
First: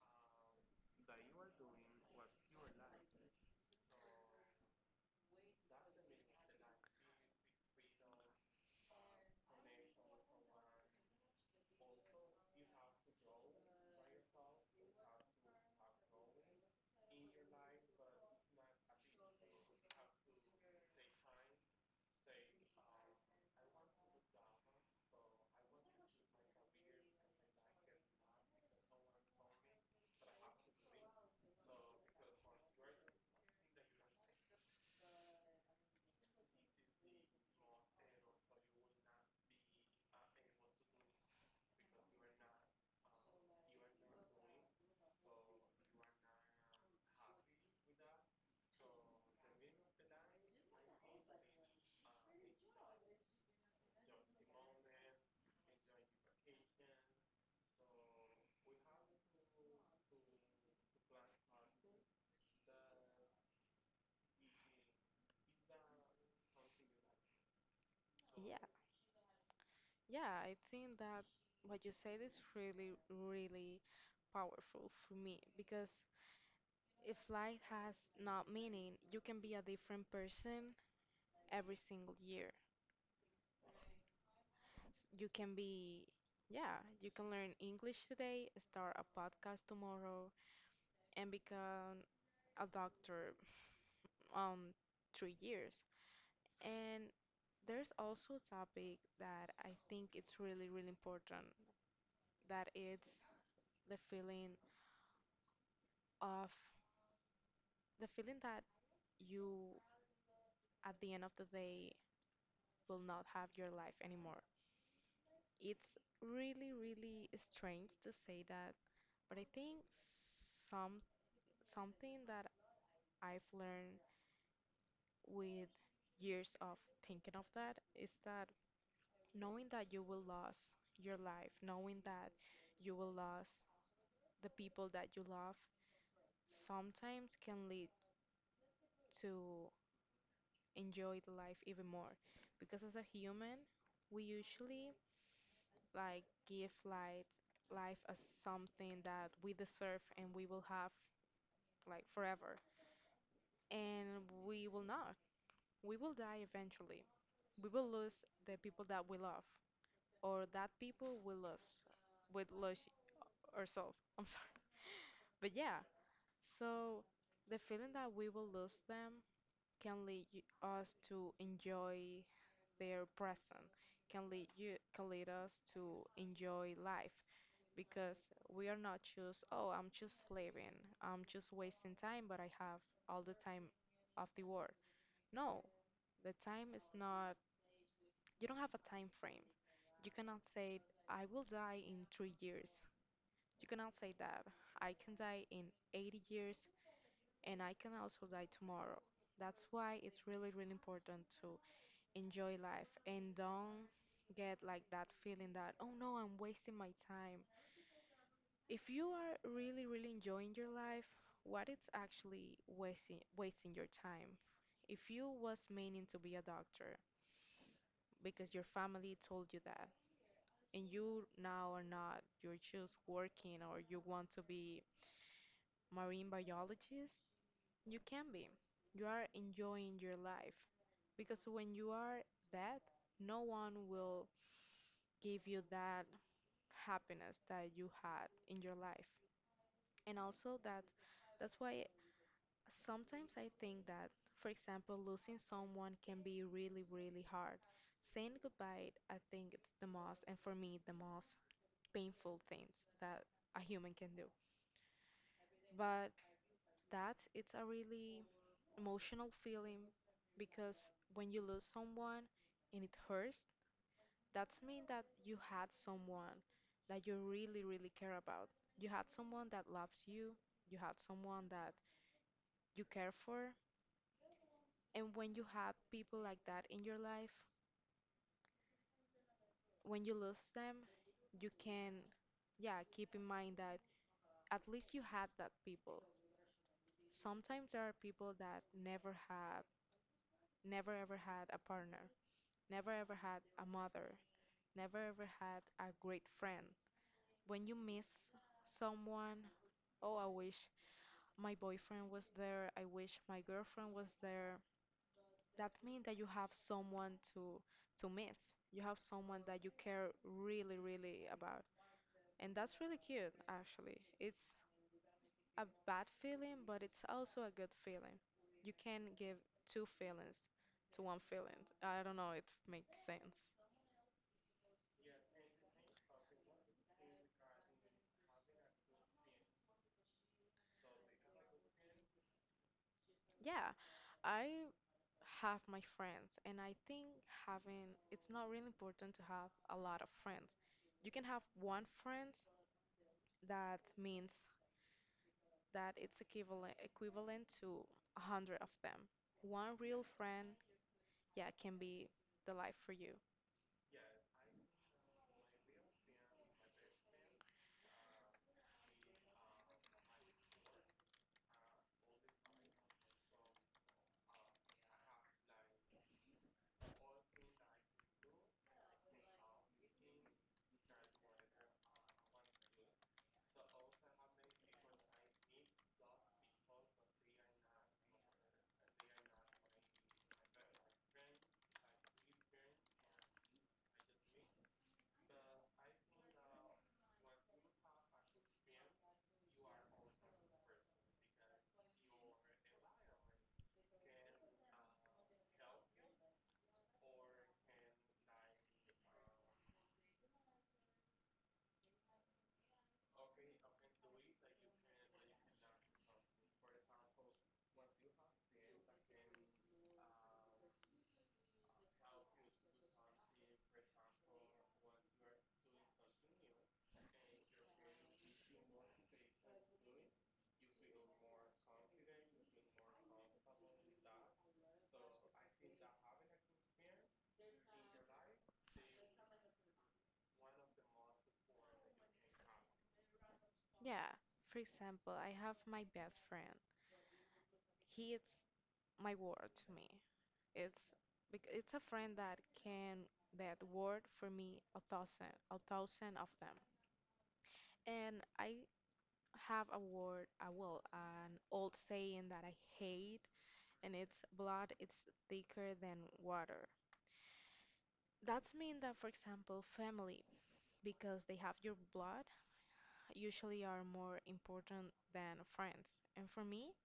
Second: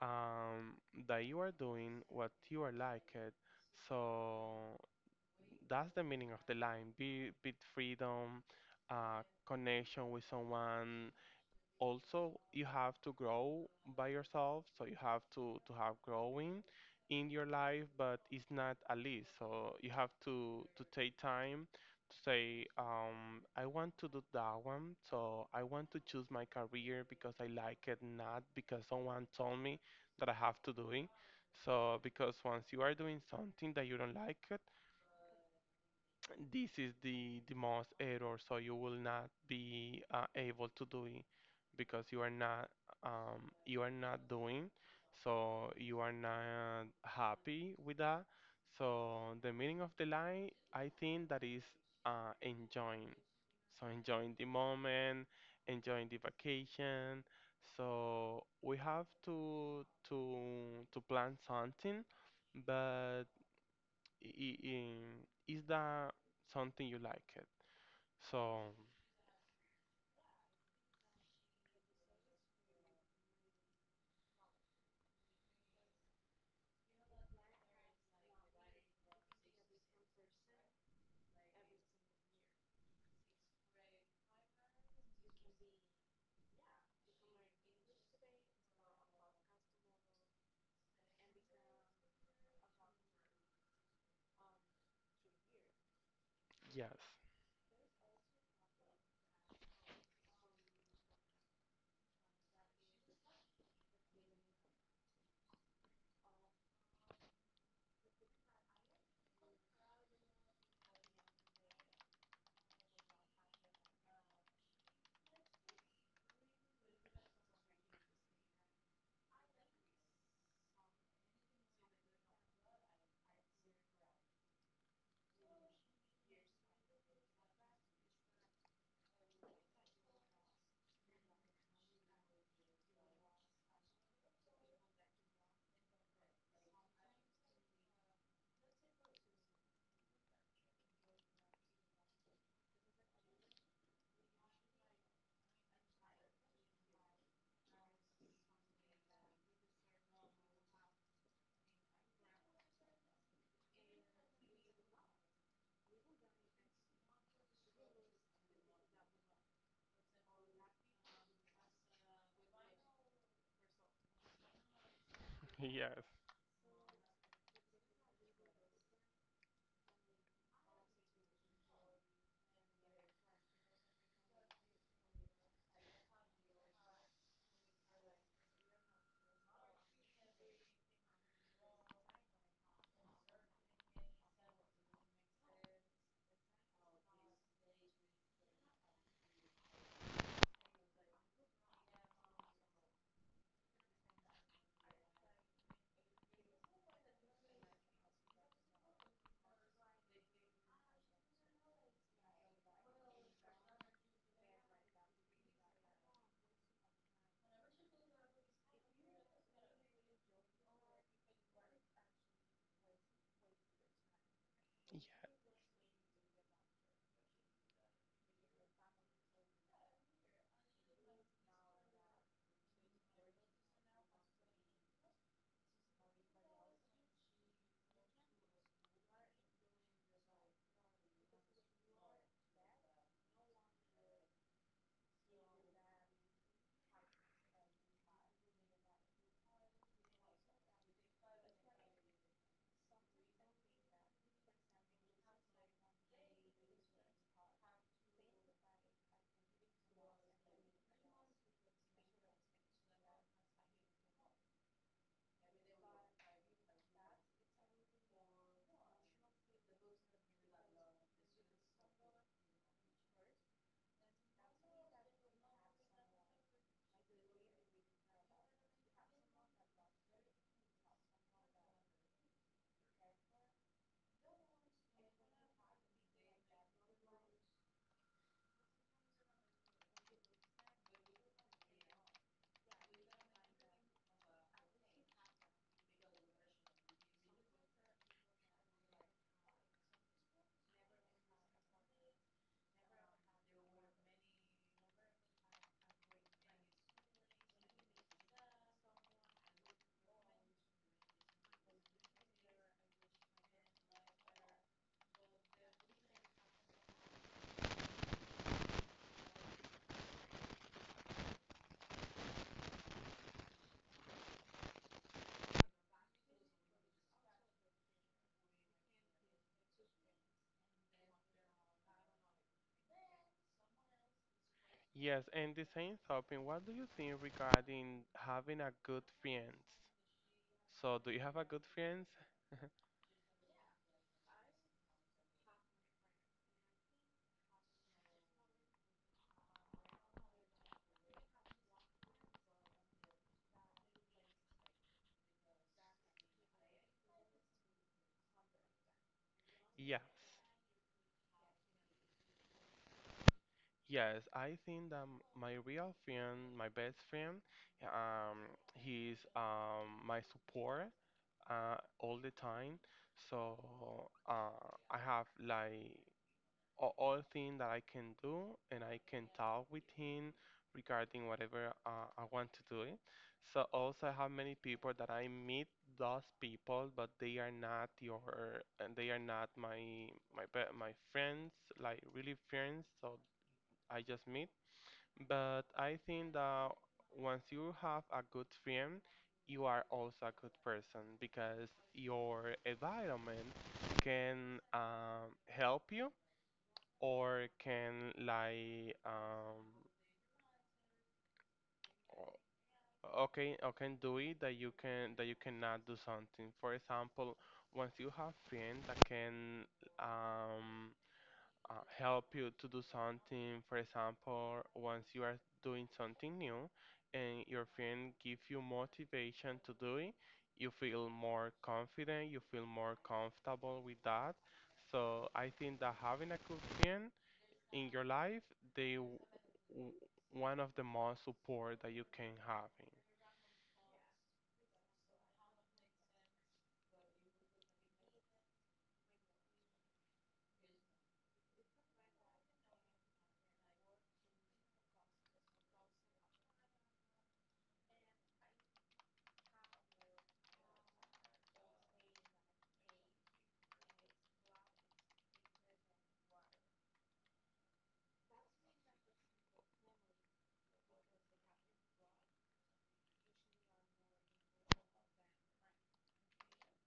S2: um, that you are doing what you are like it. So that's the meaning of the line. Be freedom, uh, connection with someone, also you have to grow by yourself so you have to have growing in your life but it's not a list so you have to take time to say I want to do that one so I want to choose my career because I like it, not because someone told me that I have to do it. So because once you are doing something that you don't like it, this is the most error so you will not be able to do it because you are not doing so you are not happy with that. So the meaning of the line I think that is enjoying, so enjoying the moment, enjoying the vacation, so we have to plan something but is that something you like it?
S1: yeah,
S2: So,
S1: yeah. I think that what you said is really, really powerful for me, because if life has not meaning, you can be a different person every single year. You can be, yeah, you can learn English today, start a podcast tomorrow, and become a doctor um 3 years.
S2: yes,
S1: And there's also a topic that I think it's really, really important. That it's the feeling of the feeling that you at the end of the day will not have your life anymore. It's really, really strange to say that, but I think some something that I've learned with years of thinking of that is that knowing that you will lose your life, knowing that you will lose the people that you love sometimes can lead to enjoy the life even more, because as a human we usually like give like life as something that we deserve and we will have like forever. And we will not. We will die eventually. We will lose the people that we love, or that people will lose, would lose ourselves. I'm sorry, but yeah.
S2: yes,
S1: So the feeling that we will lose them can lead us to enjoy their present, can lead us to enjoy life, because we are not just, oh, I'm just living, I'm just wasting time, but I have all the time of the world. No, the time is not, you don't have a time frame. You cannot say, I will die in 3 years. You cannot say that. I can die in 80 years and I can also die tomorrow. That's why it's really, really important to enjoy life and don't get like that feeling that, oh no, I'm wasting my time. If you are really, really enjoying your life, what it's actually wasting your time? If
S2: ye-
S1: you was meaning to be a doctor because your family told you that and you now are not, you're just working or you want to be marine biologist, you can be. You are enjoying your life, because when you are that, no one will give you that happiness that you had in your life. And also that, that's why sometimes I think that, for example, losing someone can be really, really hard. Saying goodbye, I think it's the most, and for me the most painful things that a human can do. But that it's a really emotional feeling, because when you lose someone and it hurts, that's mean that you had someone that you really, really care about, you had someone that loves you, you had someone that you care for. And when you have people like that in your life, when you lose them, you can, yeah, keep in mind that at least you had that people. Sometimes there are people that never have, never ever had a partner, never ever had a mother, never ever had a great friend. When you miss someone, oh, I wish my boyfriend was there, I wish my girlfriend was there. That means that you have someone to miss. You have someone that you care really, really about. And that's really cute, actually. It's a bad feeling, but it's also a good feeling. You can give two feelings to one feeling. I don't know if it makes sense.
S2: yes. And the same topic, what do you think regarding having a good friends? So, do you have a good friends?
S1: Yeah, I have my friends, and I think having it's not really important to have a lot of friends. You can have one friend that means that it's equivalent to 100 of them. One
S2: Yes.
S1: real friend, yeah, can be the life for you.
S2: Yes, I think that my real friend, my best friend, he's my support all the time. So I have like all thing that I can do, and I can talk with him regarding whatever I want to do. So also I have many people that I meet those people, but they are not your, and they are not my my friends, like really friends. So I just meet. But I think that once you have a good friend, you are also a good person because your environment can help you or can like o- okay or can do it that you can that you cannot do something. For example, once you have friends that can um help you to do something, for example once you are doing something new and your friend give you motivation to do it, you feel more confident, you feel more comfortable with that. So I think that having a good friend in your life, they w- one of the most support that you can have.
S1: Yeah. For example, I have my best friend. He is my word to me. It's it's a friend that can that word for me 1,000 of them. And I have a word, well, an old saying that I hate, and it's blood is thicker than water. That's mean that, for example, family, because they have your blood, usually are more important than friends. And for me,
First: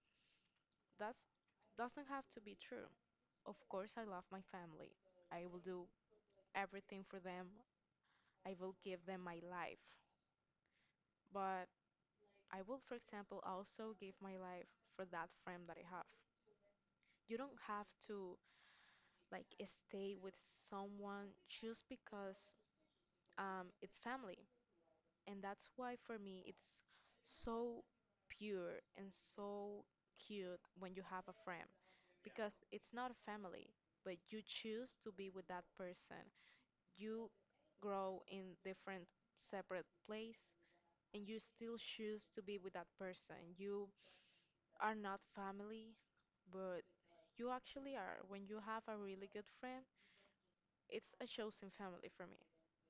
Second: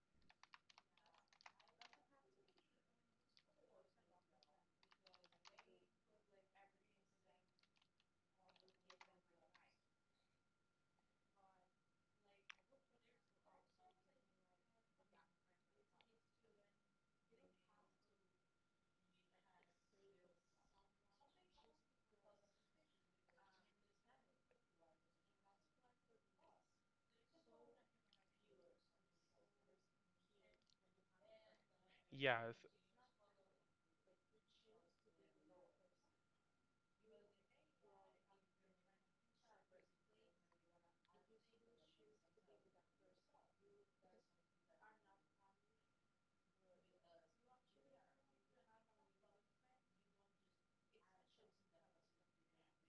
S1: that's doesn't have to be true. Of course, I love my family. I will do everything for them. I will give them my life. But I will, for example, also give my life for that friend that I have. You don't have to like stay with someone just because it's family. And that's why for me it's so pure and so cute when you have a friend, because
S2: Yes,
S1: it's not a family, but you choose to be with that person. You grow in different separate place and you still choose to be with that person. You are not family, but you actually are when you have a really good friend. It's a chosen family for me.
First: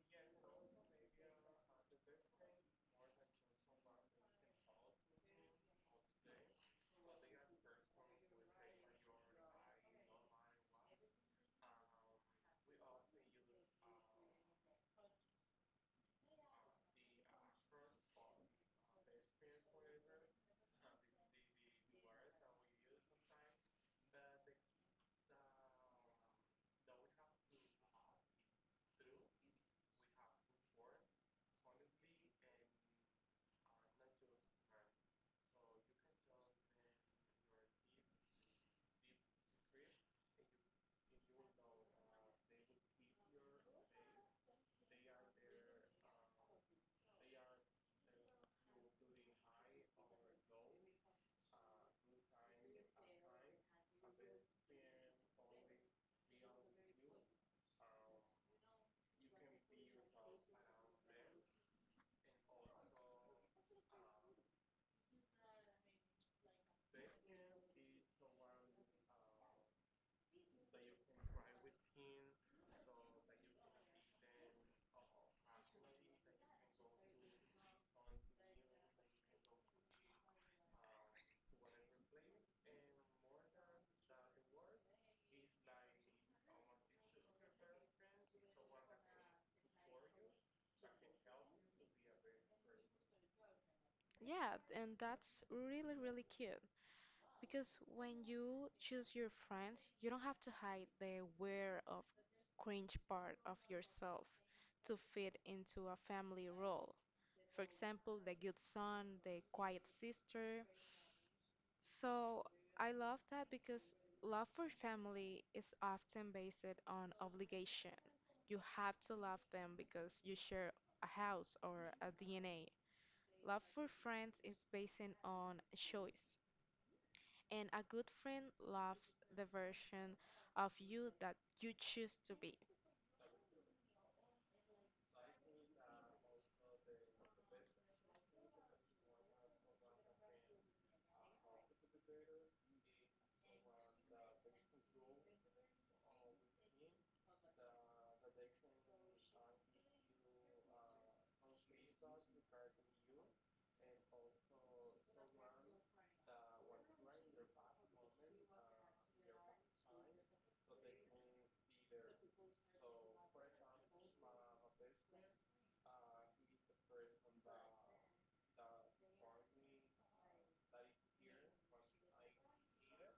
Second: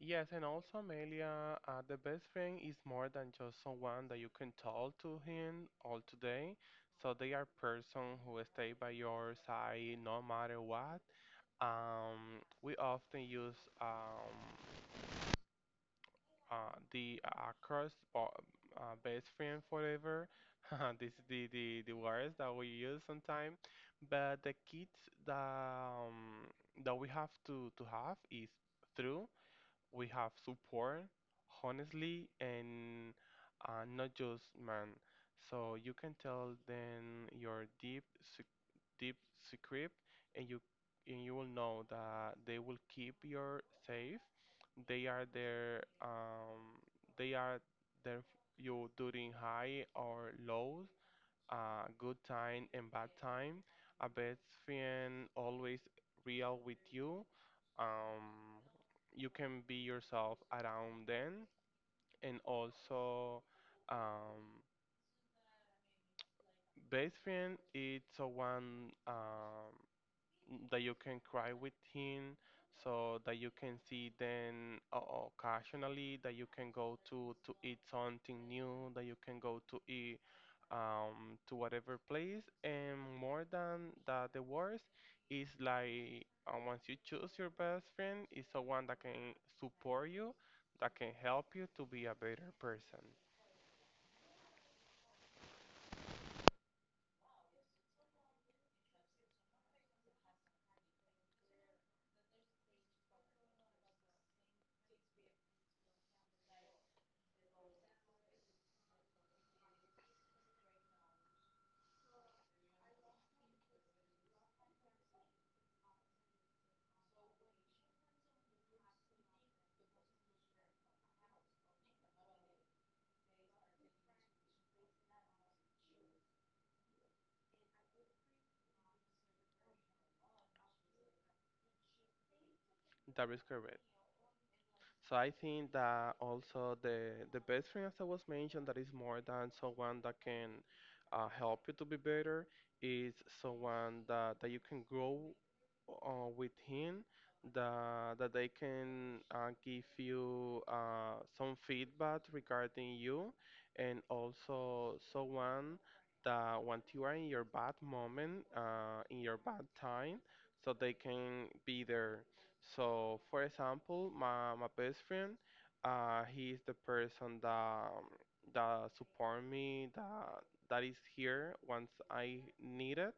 S2: yes, and also Amelia, the best friend is more than just someone that you can talk to him all today. So they are person who stay by your side no matter what. We often use uh, the uh, across bo- best friend forever. This is the words that we use sometimes. But the kids that, that we have to have is through. We have support, honestly, and not just man. So you can tell them your deep secret and you will know that they will keep your safe. They are there um they are there you during high or low, good time and bad time. A best friend always real with you. Um you can be yourself around them and also um best friend is someone that you can cry with him, so that you can see then occasionally, that you can go to eat something new, that you can go to eat to whatever place. And more than that, the worst is like once you choose your best friend, is someone that can support you, that can help you to be a better person.
S1: Yeah, and that's really really cute. Because when you choose your friends, you don't have to hide the weird of cringe part of yourself to fit into a family role. For example, the good son, the quiet sister. So I love that because love for family is often based on obligation. You have to love them because you share a house or a DNA. Love for friends is based on choice, and a good friend loves the version of you that you choose to be.
S2: That is correct. So I think that also the best friend, as I was mentioned, that is more than someone that can help you to be better, is someone that, that you can grow with him, that they can give you some feedback regarding you, and also someone that when you are in your bad moment, in your bad time, so they can be there. So, for example, my best friend, he is the person that support me, that is here once I need it.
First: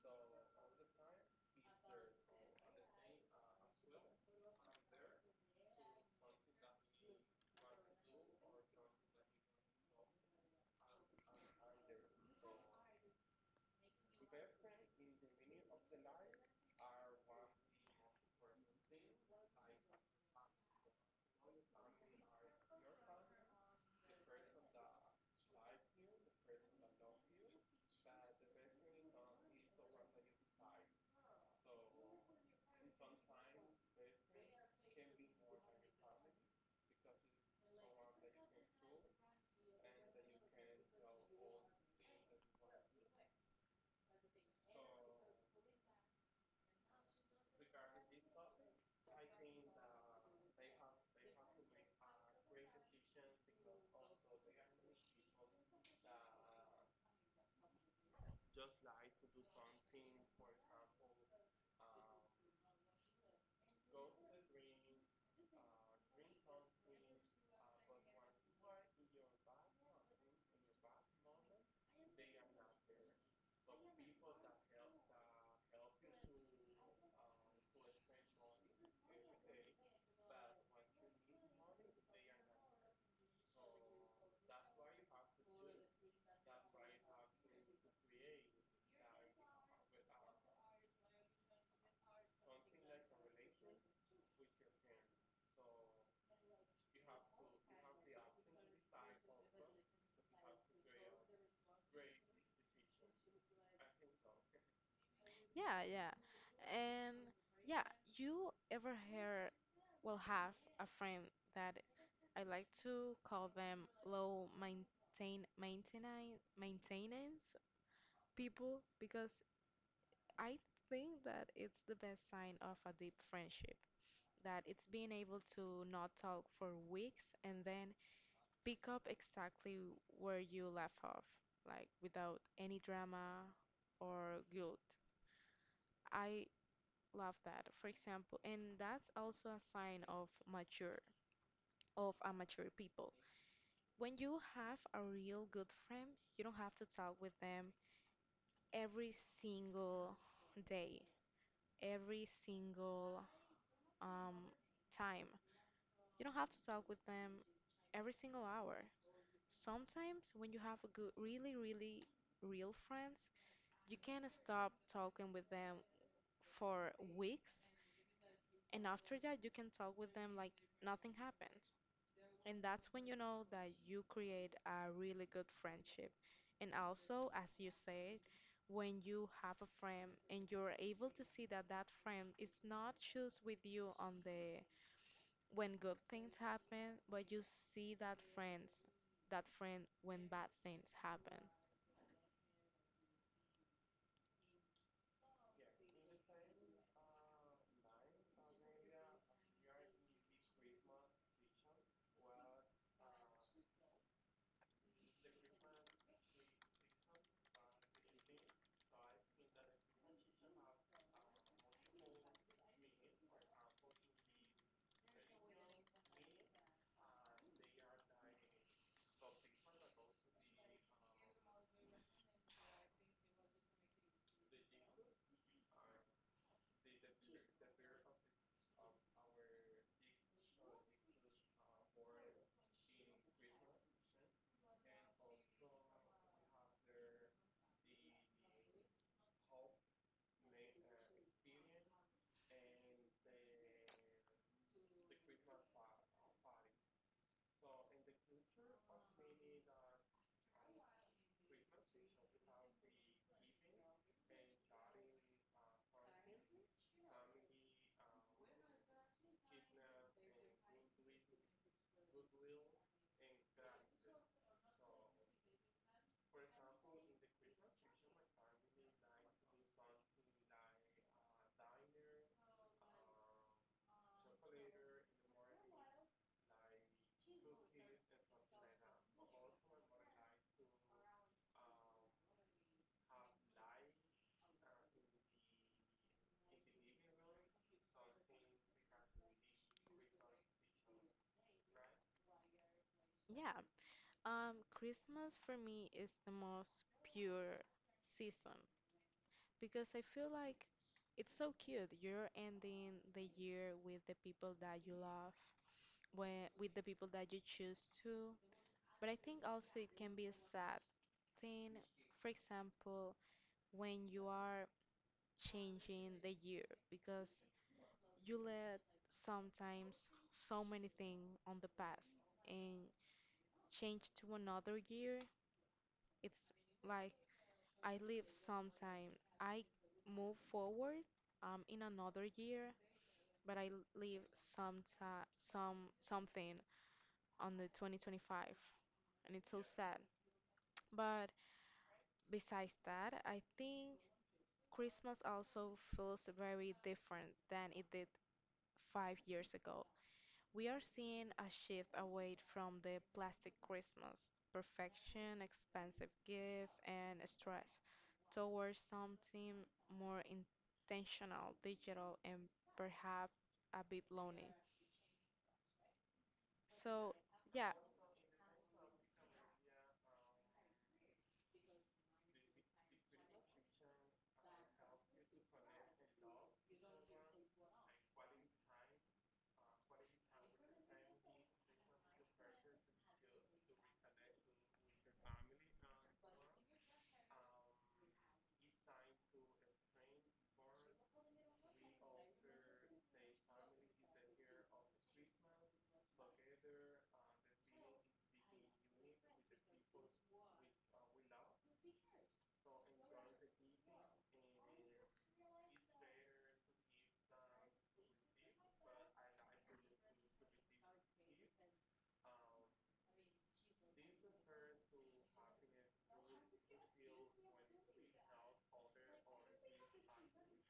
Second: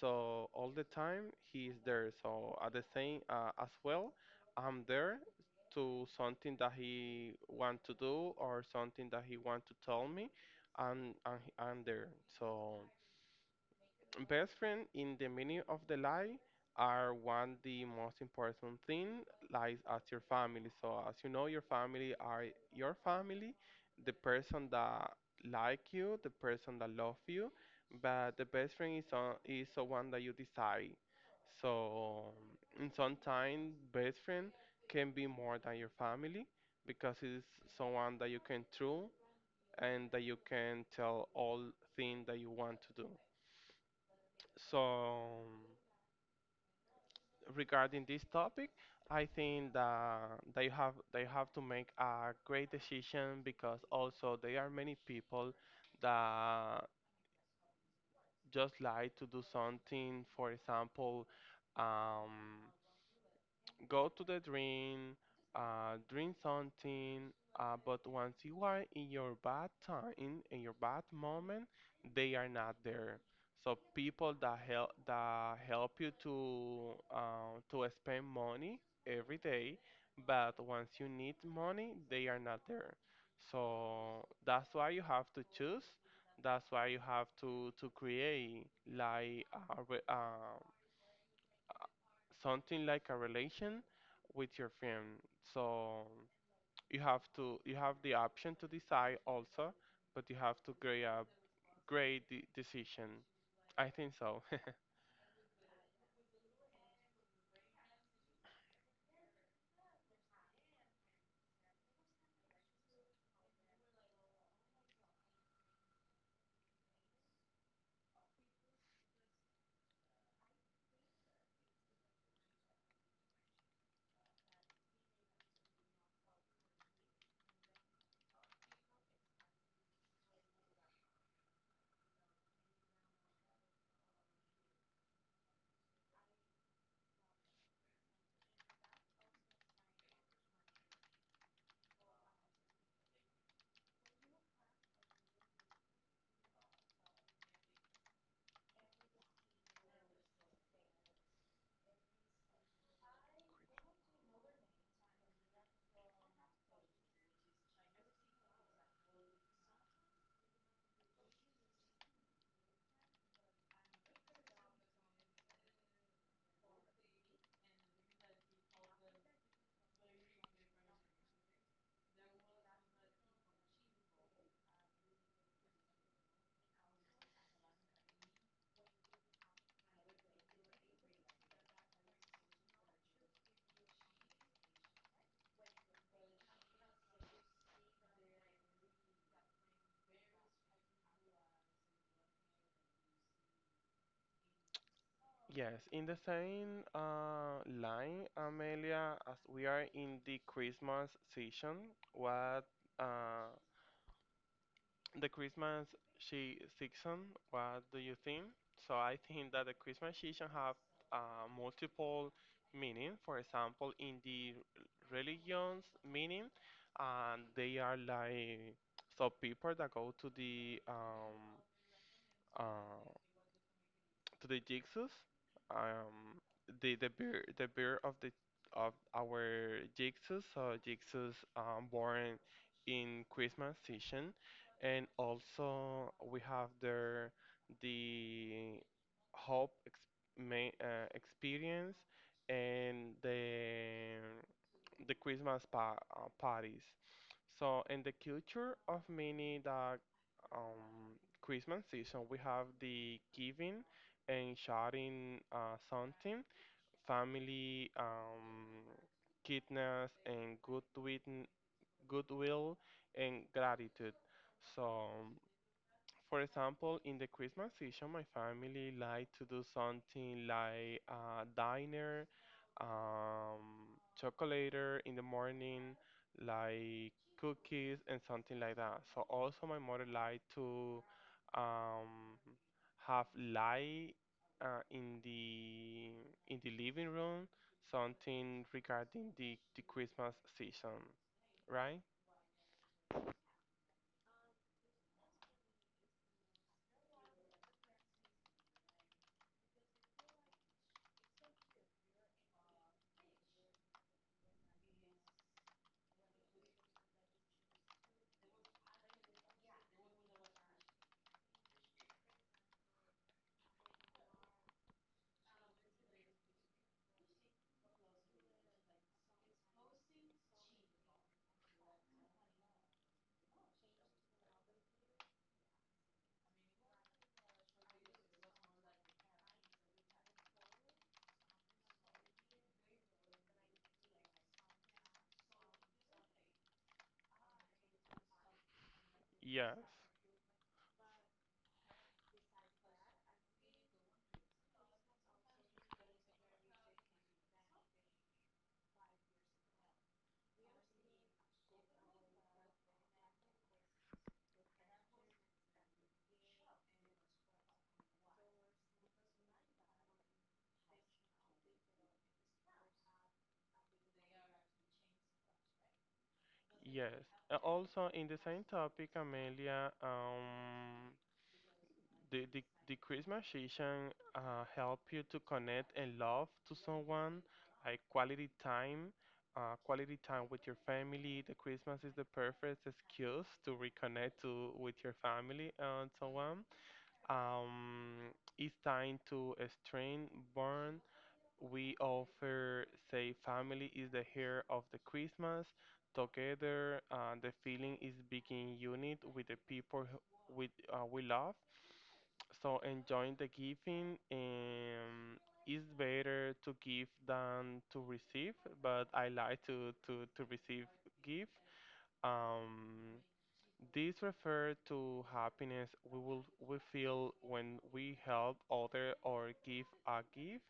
S2: So all the time he is there. So at the same as well, I'm there to something that he want to do or something that he want to tell me. I'm there. So. Best friend in the meaning of the lie are one the most important thing lies as your family. So as you know, your family are your family, the person that like you, the person that love you, but the best friend is on, is the one that you decide. So in sometimes best friend can be more than your family because it's someone that you can true and that you can tell all thing that you want to do. So regarding this topic, I think that they have to make a great decision because also there are many people that just like to do something. For example, um, go to the drain, drink something. But once you are in your bad time, in your bad moment, they are not there. So people that help you to spend money every day, but once you need money, they are not there. So that's why you have to choose. That's why you have to create like something like a relation with your friend. So you have the option to decide also, but you have to create a great de decision. I think so.
S1: Yeah, yeah. And yeah, you ever hear? Will have a friend that I like to call them low maintain maintenance maintenance people because I think that it's the best sign of a deep friendship, that it's being able to not talk for weeks and then pick up exactly where you left off, like without any drama or guilt. I love that, for example, and that's also a sign of mature, of a mature people. When you have a real good friend, you don't have to talk with them every single day, every single um, time. You don't have to talk with them every single hour. Sometimes when you have a good, really, really real friends, you can stop talking with them for weeks, and after that, you can talk with them like nothing happened. And that's when you know that you create a really good friendship. And also, as you said, when you have a friend and you're able to see that friend is not just with you on the when good things happen, but you see that friend when bad things happen.
S2: Yes, in the same line, Amelia, as we are in the Christmas season, what uh, the Christmas she season, what do you think? So I think that the Christmas season have multiple meaning. For example, in the religions meaning, and they are like so people that go to the uh, to the jigsaws. Um, the beer of the of our jigsaws. So jigsaws born in Christmas season, and also we have there the hope experience and the Christmas parties. So in the culture of many the um, Christmas season, we have the giving and sharing something, family, kindness, and goodwill, goodwill and gratitude. So for example, in the Christmas season, my family like to do something like a diner, chocolater in the morning, like cookies and something like that. So also my mother like to um, have light in the living room, something regarding the Christmas season, right?
S1: Yeah. Christmas for me is the most pure season because I feel like it's so cute. You're ending the year with the people that you love, where, with the people that you choose to. But I think also it can be a sad thing. For example, when you are changing the year, because you let sometimes so many things on the past and change to another year, it's like I leave sometime. I move forward in another year, but I leave some some something on the 2025, and it's so
S2: Yes.
S1: sad. But besides that, I think Christmas also feels very different than it did five years ago. We are seeing a shift away from the plastic Christmas, perfection, expensive gift, and stress, towards something more intentional, digital, and perhaps a bit lonely. So,
S2: Yes.
S1: yeah,
S2: Also, in the same topic, Amelia, the Christmas season help you to connect and love to someone, like quality time with your family. The Christmas is the perfect excuse to reconnect to with your family and so on. Um, it's time to strain, burn, we offer say family is the hair of the Christmas together, the feeling is being unit with the people with we love, so enjoying the giving, is better to give than to receive, but I like to receive gift. um, this refer to happiness we will we feel when we help other or give a gift,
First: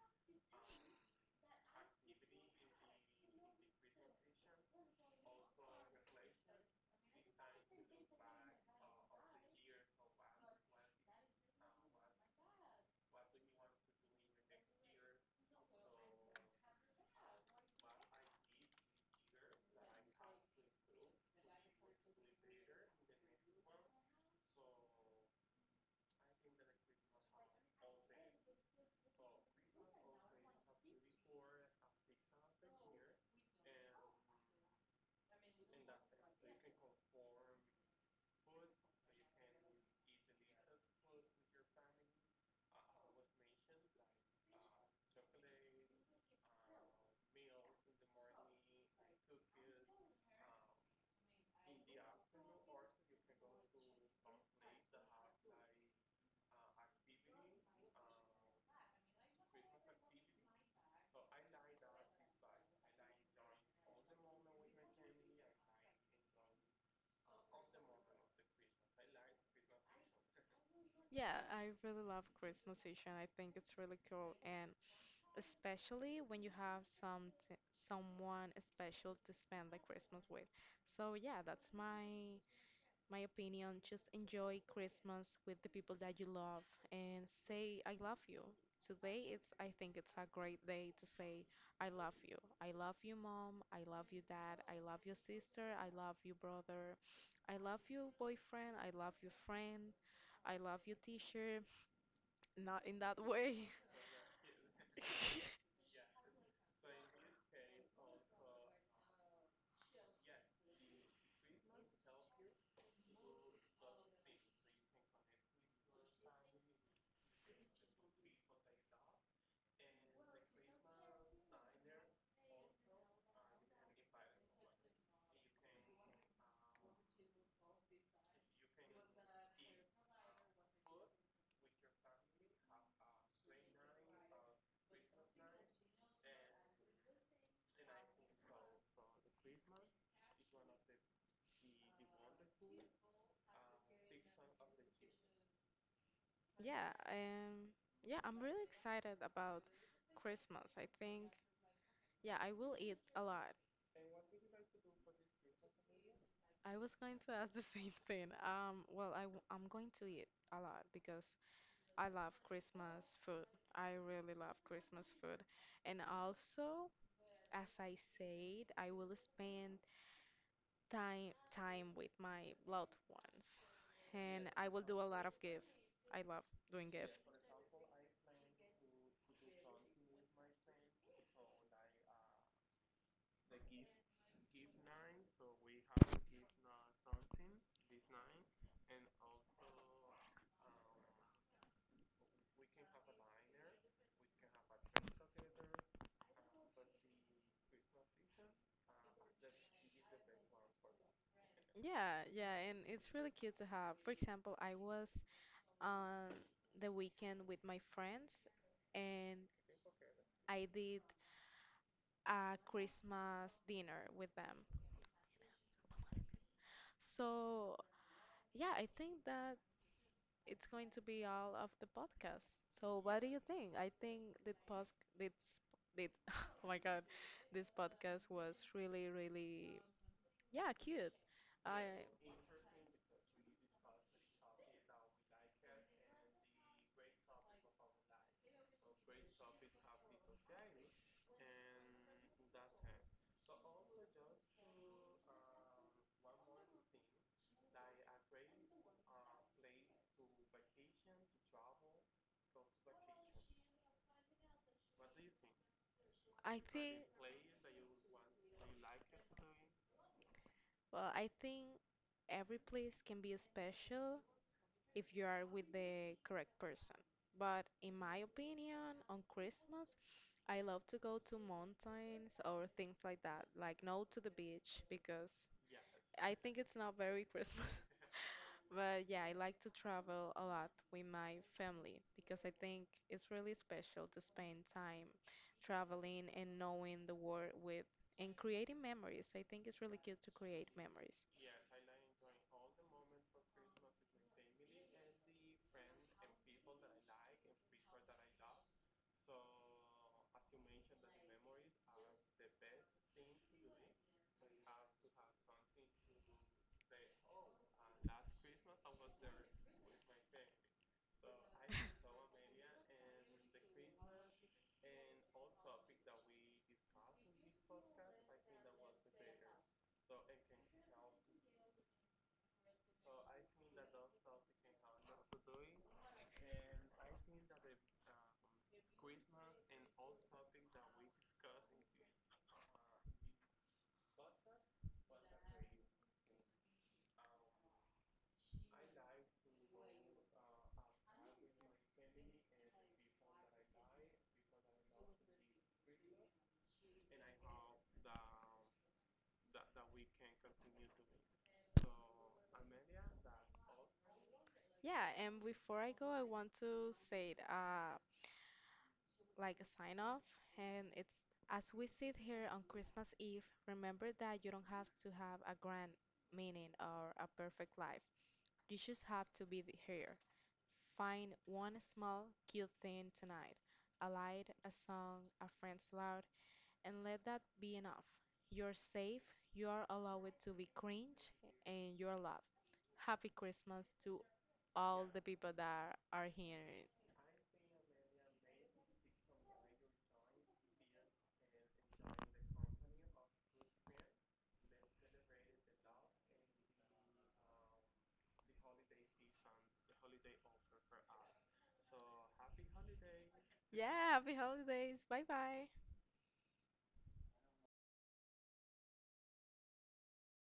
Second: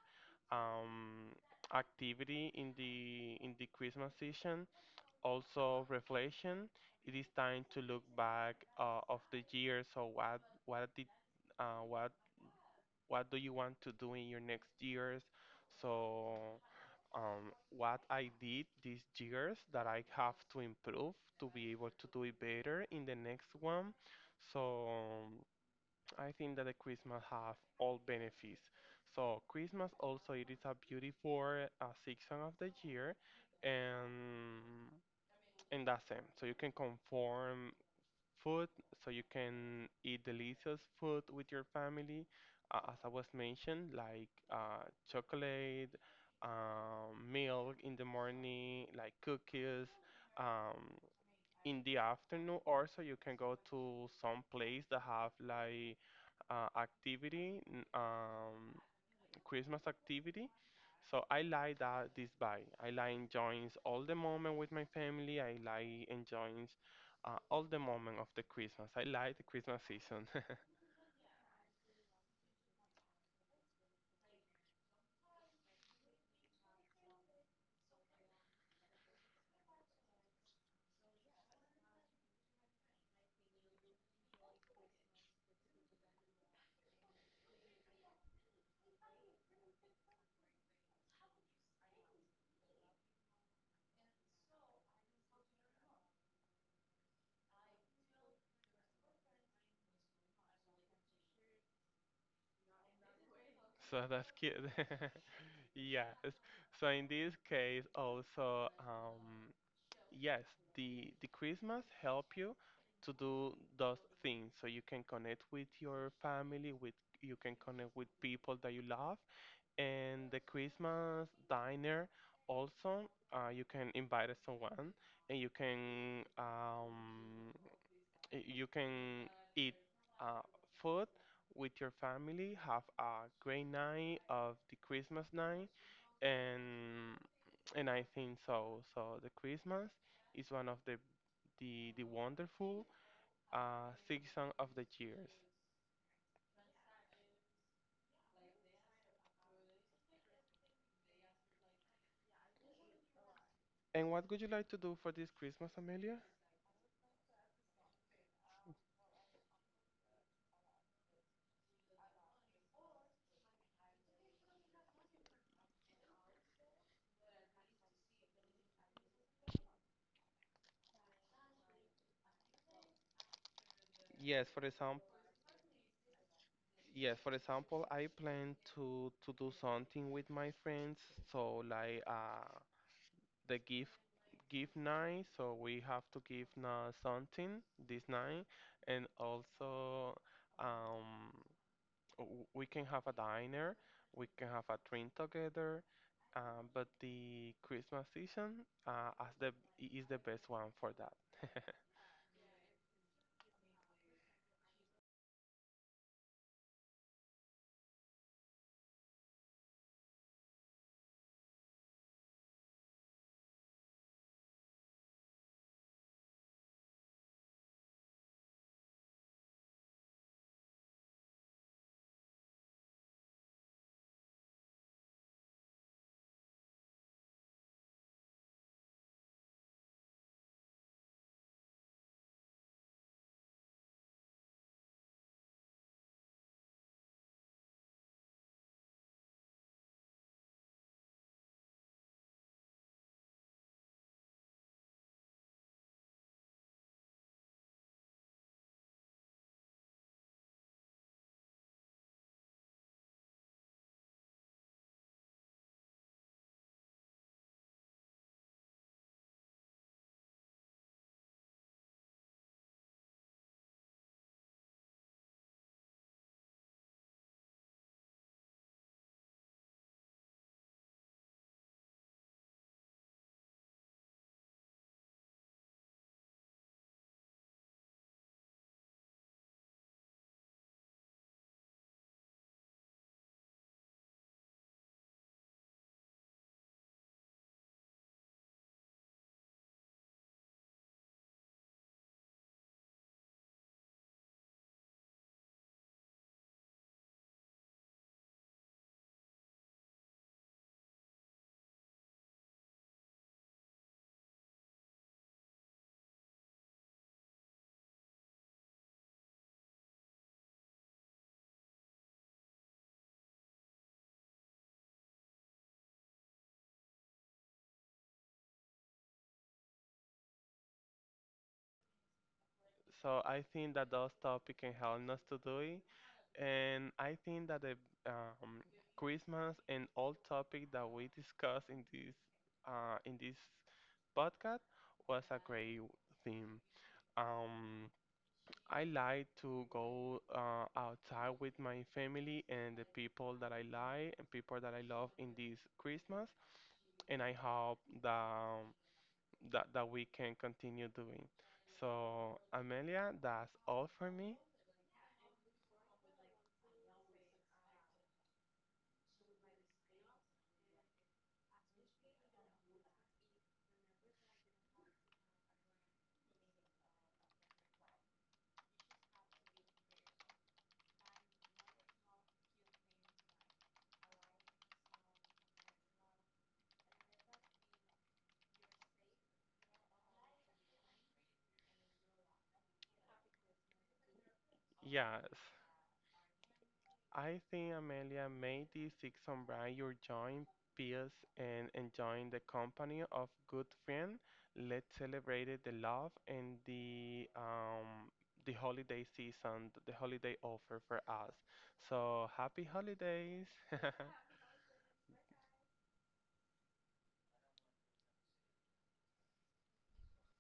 S2: um, activity in the Christmas season. Also reflection. It is time to look back of the year. So what what do you want to do in your next years? So what I did these years that I have to improve to be able to do it better in the next one. So I think that the Christmas have all benefits. So Christmas also it is a beautiful season of the year, and in that sense, so you can conform food, so you can eat delicious food with your family, as I was mentioned, like chocolate, milk in the morning, like cookies. Um, in the afternoon, also you can go to some place that have like activity, Christmas activity. So I like that this vibe. I like enjoying all the moment with my family. I like enjoying all the moment of the Christmas. I like the Christmas season.
S1: yeah, I really love Christmas season. I think it's really cool, and especially when you have some someone special to spend the Christmas with. So, yeah, that's my my opinion, just enjoy Christmas with the people that you love and say, I love you. Today, it's, I think it's a great day to say, I love you. I love you, mom. I love you, dad. I love you, sister. I love you, brother. I love you, boyfriend. I love you, friend. I love you, teacher. Not in that way.
S2: So that's cute. Yes. So in this case, also, yes, the Christmas help you to do those things. So you can connect with your family, with you can connect with people that you love, and the Christmas diner also, you can invite someone and you can you can eat uh, food with your family, have a great night of the Christmas night, and and I think so. So the Christmas is one of the the wonderful season of the years.
S1: Yeah, yeah, I'm really excited about Christmas. I think, yeah, I will eat a lot.
S2: And what would you like to do for this Christmas, Amelia?
S1: I was going to ask the same thing. Well, I, I'm going to eat a lot because I love Christmas food. I really love Christmas food. And also, as I said, I will spend time with my loved ones. And
S2: Yes, for
S1: I will do
S2: example.
S1: a lot of gifts. I love doing
S2: Yes,
S1: gifts.
S2: for example, I plan to do something with my friends, so like the gift night, so we have to give something this night, and also um we can have a diner, we can have a drink together, but the Christmas season as the is the best one for that.
S1: Yeah, yeah, and it's really cute to have. For example, I was on the weekend with my friends and I did a Christmas dinner with them. So, yeah, I think that it's going to be all of the podcast. So, what do you think? I think the post this did oh my God, this podcast was really, really, yeah, cute. I I think, well, I think every place can be special if you are with the correct person. But in my opinion, on Christmas, I love to go to mountains or things like that, like no to the beach because I think it's not very Christmas. But yeah, I like to travel a lot with my family because I think it's really special to spend time traveling and knowing the world with and creating memories. I think it's really good to create memories.
S2: So I think that those topics can help us to do it. And I think that the um, Christmas and all topic that we discussed in this podcast was a great theme. Um, I like to go outside with my family and the people that I like and people that I love in this Christmas, and I hope that that we can continue doing. So, Amelia, that's all for me.
S1: Yeah, and before I go, I want to say, it. Like a sign off, and it's as we sit here on Christmas Eve, remember that you don't have to have a grand meaning or a perfect life. You just have to be here. Find one small, cute thing tonight, a light, a song, a friend's laugh, and let that be enough. You're safe, you are allowed to be cringe, and you're loved. Happy Christmas to all the people
S2: Yes.
S1: that are here.
S2: I think Amelia made the six on bright your joint peers and enjoying the company of good friend. Let's celebrate the love and the holiday season, the holiday offer for us. So happy holidays!
S1: Yeah, happy holidays. Bye bye.